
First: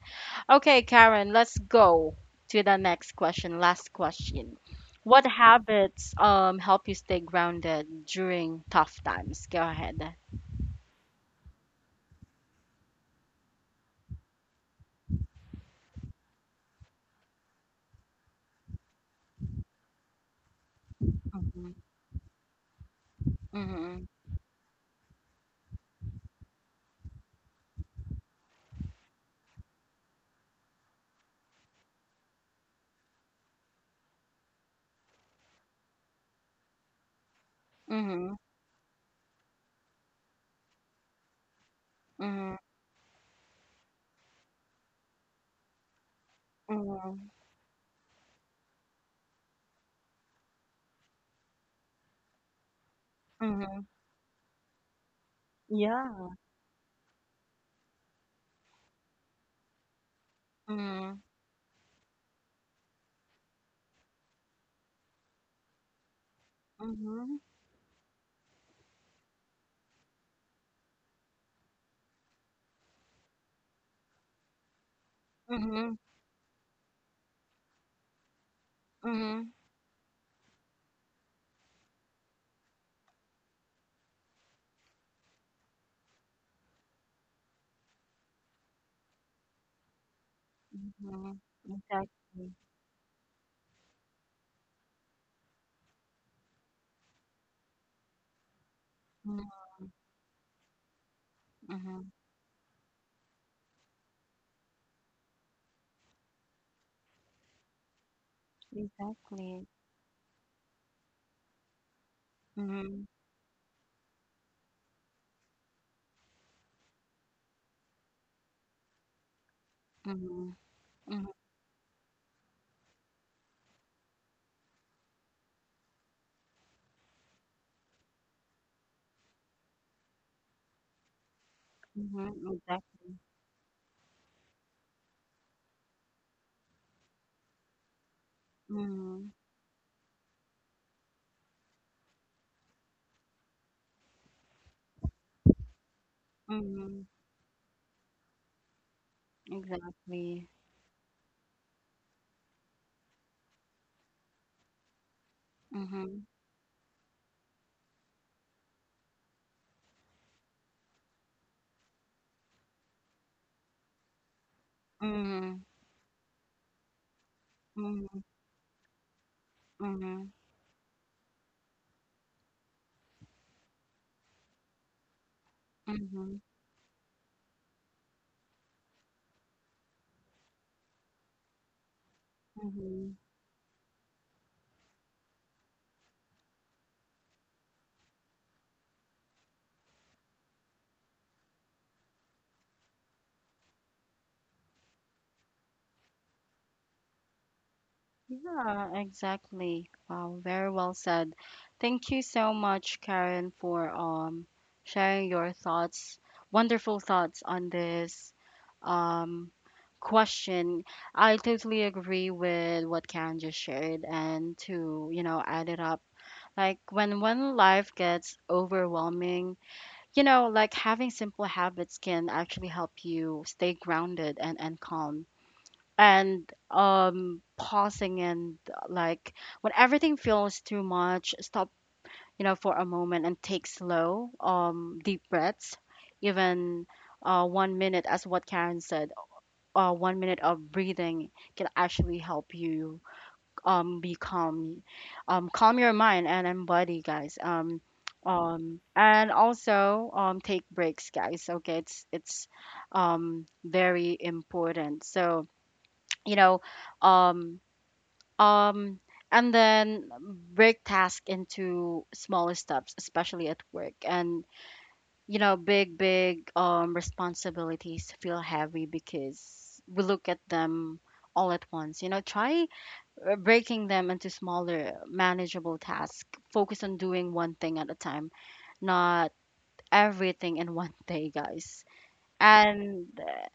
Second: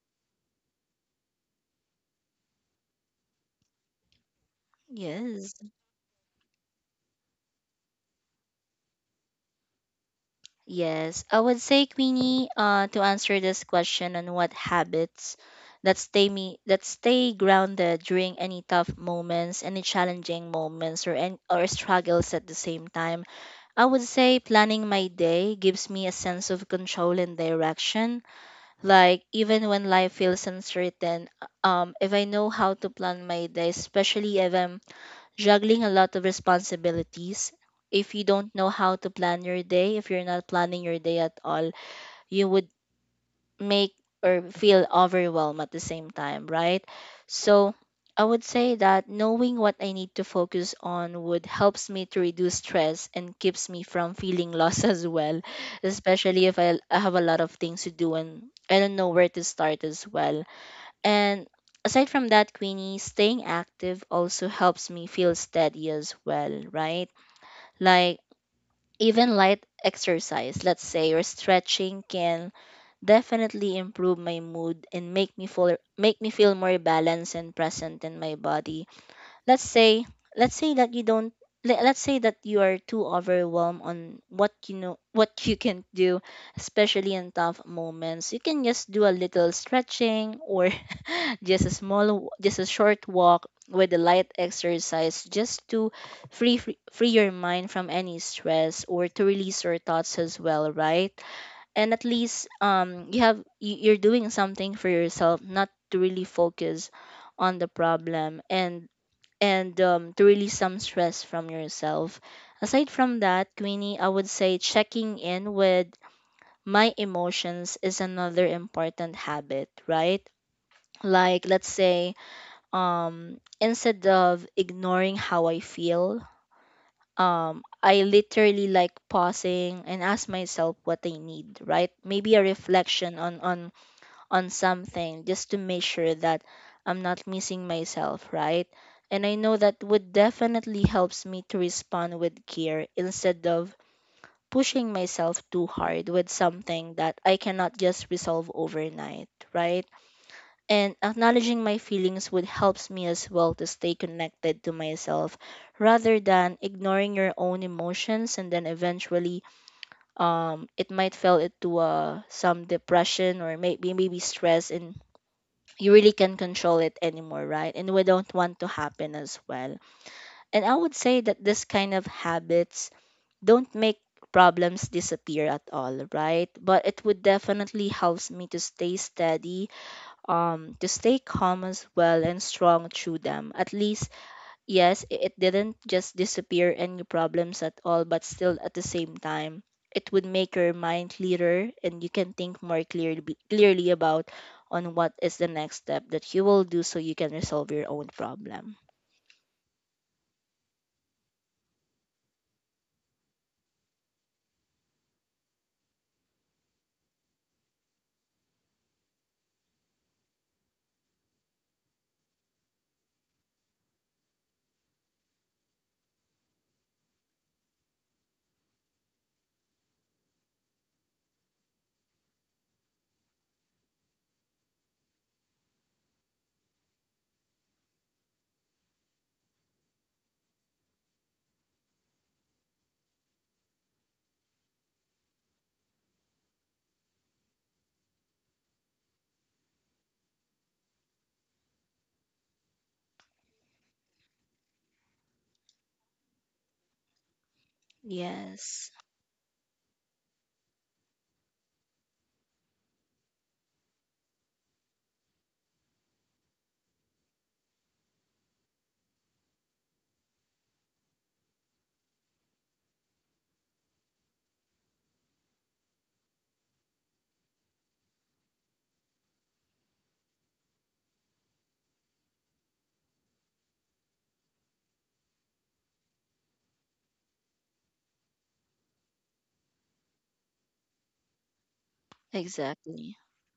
Speaker 1: Okay, Karen, let's go to the next question. Last question. What
Speaker 2: Yes.
Speaker 1: habits help you stay grounded during tough times? Go ahead.
Speaker 2: Yes, I would say Queenie, to answer this question on what habits that stay grounded during any tough moments, any challenging moments, or
Speaker 1: Mm-hmm.
Speaker 2: struggles at the same time. I would
Speaker 1: Mm-hmm.
Speaker 2: say planning my day gives me a sense of control and direction. Like even when life feels uncertain, if I know how to plan my day, especially if I'm juggling a lot of responsibilities. If you
Speaker 1: Mm-hmm.
Speaker 2: don't know how to plan your day, if you're not planning your day at all, you
Speaker 1: Mm-hmm.
Speaker 2: would make or feel overwhelmed at the same time, right?
Speaker 1: Mm-hmm.
Speaker 2: So I would say that knowing what I need to focus on would helps me to reduce stress and keeps
Speaker 1: Mm-hmm.
Speaker 2: me from feeling lost as well,
Speaker 1: Yeah.
Speaker 2: especially if I have a lot of things to do and I don't know where to start as well.
Speaker 1: Mm-hmm.
Speaker 2: And aside from that, Queenie, staying active also helps me feel steady as well, right?
Speaker 1: Mm-hmm.
Speaker 2: Like even light exercise, let's say, or stretching can definitely improve my mood and
Speaker 1: Mm-hmm.
Speaker 2: make me feel more balanced and present in my body.
Speaker 1: Mm-hmm.
Speaker 2: let's say let's say that you don't let, let's say that you are too overwhelmed on what you can do, especially in tough moments. You can just do a little stretching or
Speaker 1: Mm-hmm.
Speaker 2: just a
Speaker 1: Exactly.
Speaker 2: just a short walk with a light exercise just to free your mind from any stress or to release your
Speaker 1: Mm-hmm.
Speaker 2: thoughts as well, right? And
Speaker 1: Mm-hmm.
Speaker 2: at least you have you're doing something for yourself, not to really focus on the problem, and
Speaker 1: Exactly.
Speaker 2: to release some stress from yourself. Aside
Speaker 1: Mm-hmm.
Speaker 2: from that, Queenie, I would say checking in with my emotions is another important habit, right?
Speaker 1: Mm-hmm. Mm-hmm.
Speaker 2: Like, let's say, instead of ignoring how I feel, I literally like pausing and ask myself what I need, right?
Speaker 1: Mm-hmm.
Speaker 2: Maybe a
Speaker 1: Exactly.
Speaker 2: reflection on something just to make sure that I'm not missing myself, right? And
Speaker 1: Mm-hmm.
Speaker 2: I know that would definitely helps me to respond with care instead of pushing myself too hard with something
Speaker 1: Mm-hmm.
Speaker 2: that I cannot just resolve overnight, right?
Speaker 1: Exactly.
Speaker 2: And acknowledging my feelings would helps me as well to stay connected to myself rather
Speaker 1: Mm-hmm.
Speaker 2: than ignoring your own emotions, and then eventually it might fell into some depression or maybe stress, and
Speaker 1: Mhm,
Speaker 2: you really can't control it anymore, right? And we
Speaker 1: mhm,
Speaker 2: don't want to happen as well.
Speaker 1: mhm,
Speaker 2: And I would say that this kind of habits don't make problems disappear at all,
Speaker 1: mhm,
Speaker 2: right? But it would definitely helps me to stay steady, to stay calm as well and strong
Speaker 1: mhm.
Speaker 2: through them. At least, yes, it didn't just disappear any problems at all, but still at the same time, it would make your mind clearer and you can think more clearly about on what is the next step that you will do so you can resolve your own problem.
Speaker 1: Yeah, exactly. Wow, very well said. Thank you so much, Karen, for sharing your thoughts, wonderful thoughts on this um question. I totally agree with what Karen just shared, and to, you know, add it up. Like when life gets overwhelming, you know, like having simple habits can actually help you stay grounded and calm. And pausing and like when everything feels too much, stop, you know, for a moment and take slow, deep breaths, even 1 minute, as what Karen said, 1 minute of breathing can actually help you be calm, calm your mind and body, guys.
Speaker 2: Yes,
Speaker 1: And also take breaks, guys. Okay, it's very important. So you know um um and then break task into smaller steps, especially at work. And you know, big responsibilities feel heavy because we look at them all at once. You know, try breaking them into smaller, manageable tasks. Focus on doing one thing at a time, not everything in one day, guys. And
Speaker 2: exactly.
Speaker 1: uh,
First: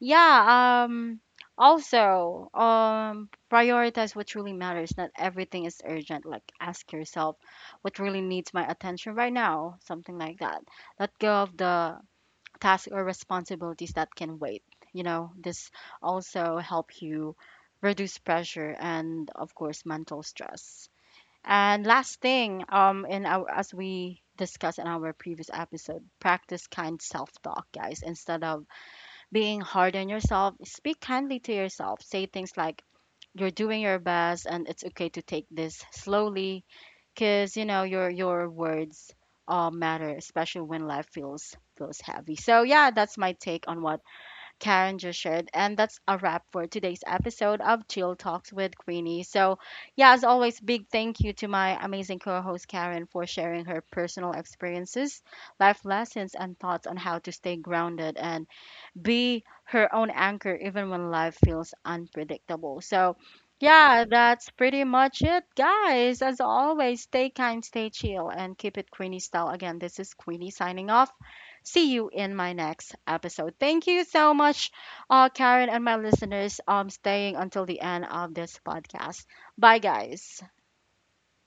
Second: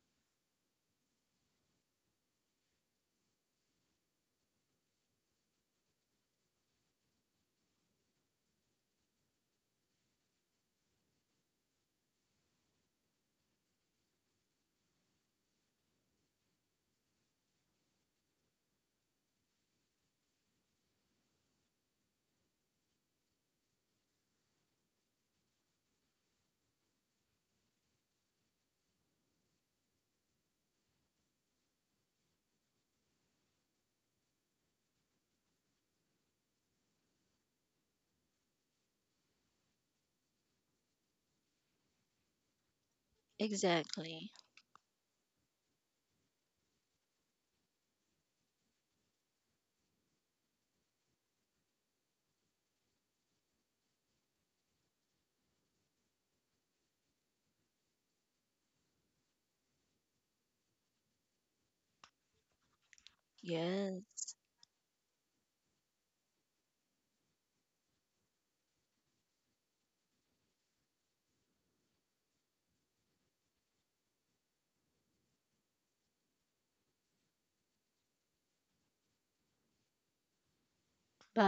Speaker 1: yeah, um, Also, prioritize what truly matters. Not everything is urgent. Like, ask yourself, what really needs my attention right now? Something like that. Let go of the tasks or responsibilities that can wait. You know, this also help you reduce pressure and of course mental stress. And last thing, in our as we discussed in our previous episode, practice kind self-talk, guys. Instead of being hard on yourself, speak kindly to yourself. Say things like, "You're doing your best, and it's okay to take this slowly," because you know your words matter, especially when life feels heavy. So yeah, that's my take on what
Speaker 2: Exactly.
Speaker 1: Karen just shared, and that's a wrap for today's episode of Chill Talks with Queenie. So yeah, as always, big thank you to my amazing co-host Karen for sharing her personal experiences, life lessons, and thoughts on how to stay grounded and be her own anchor even when life feels unpredictable. So, yeah,
Speaker 2: Yes.
Speaker 1: that's pretty much it, guys. As always, stay kind, stay chill, and keep it Queenie style. Again, this is Queenie signing off. See you in my next episode. Thank you so much, Karen and my listeners, staying until the end of this podcast. Bye, guys.
Speaker 2: Bye.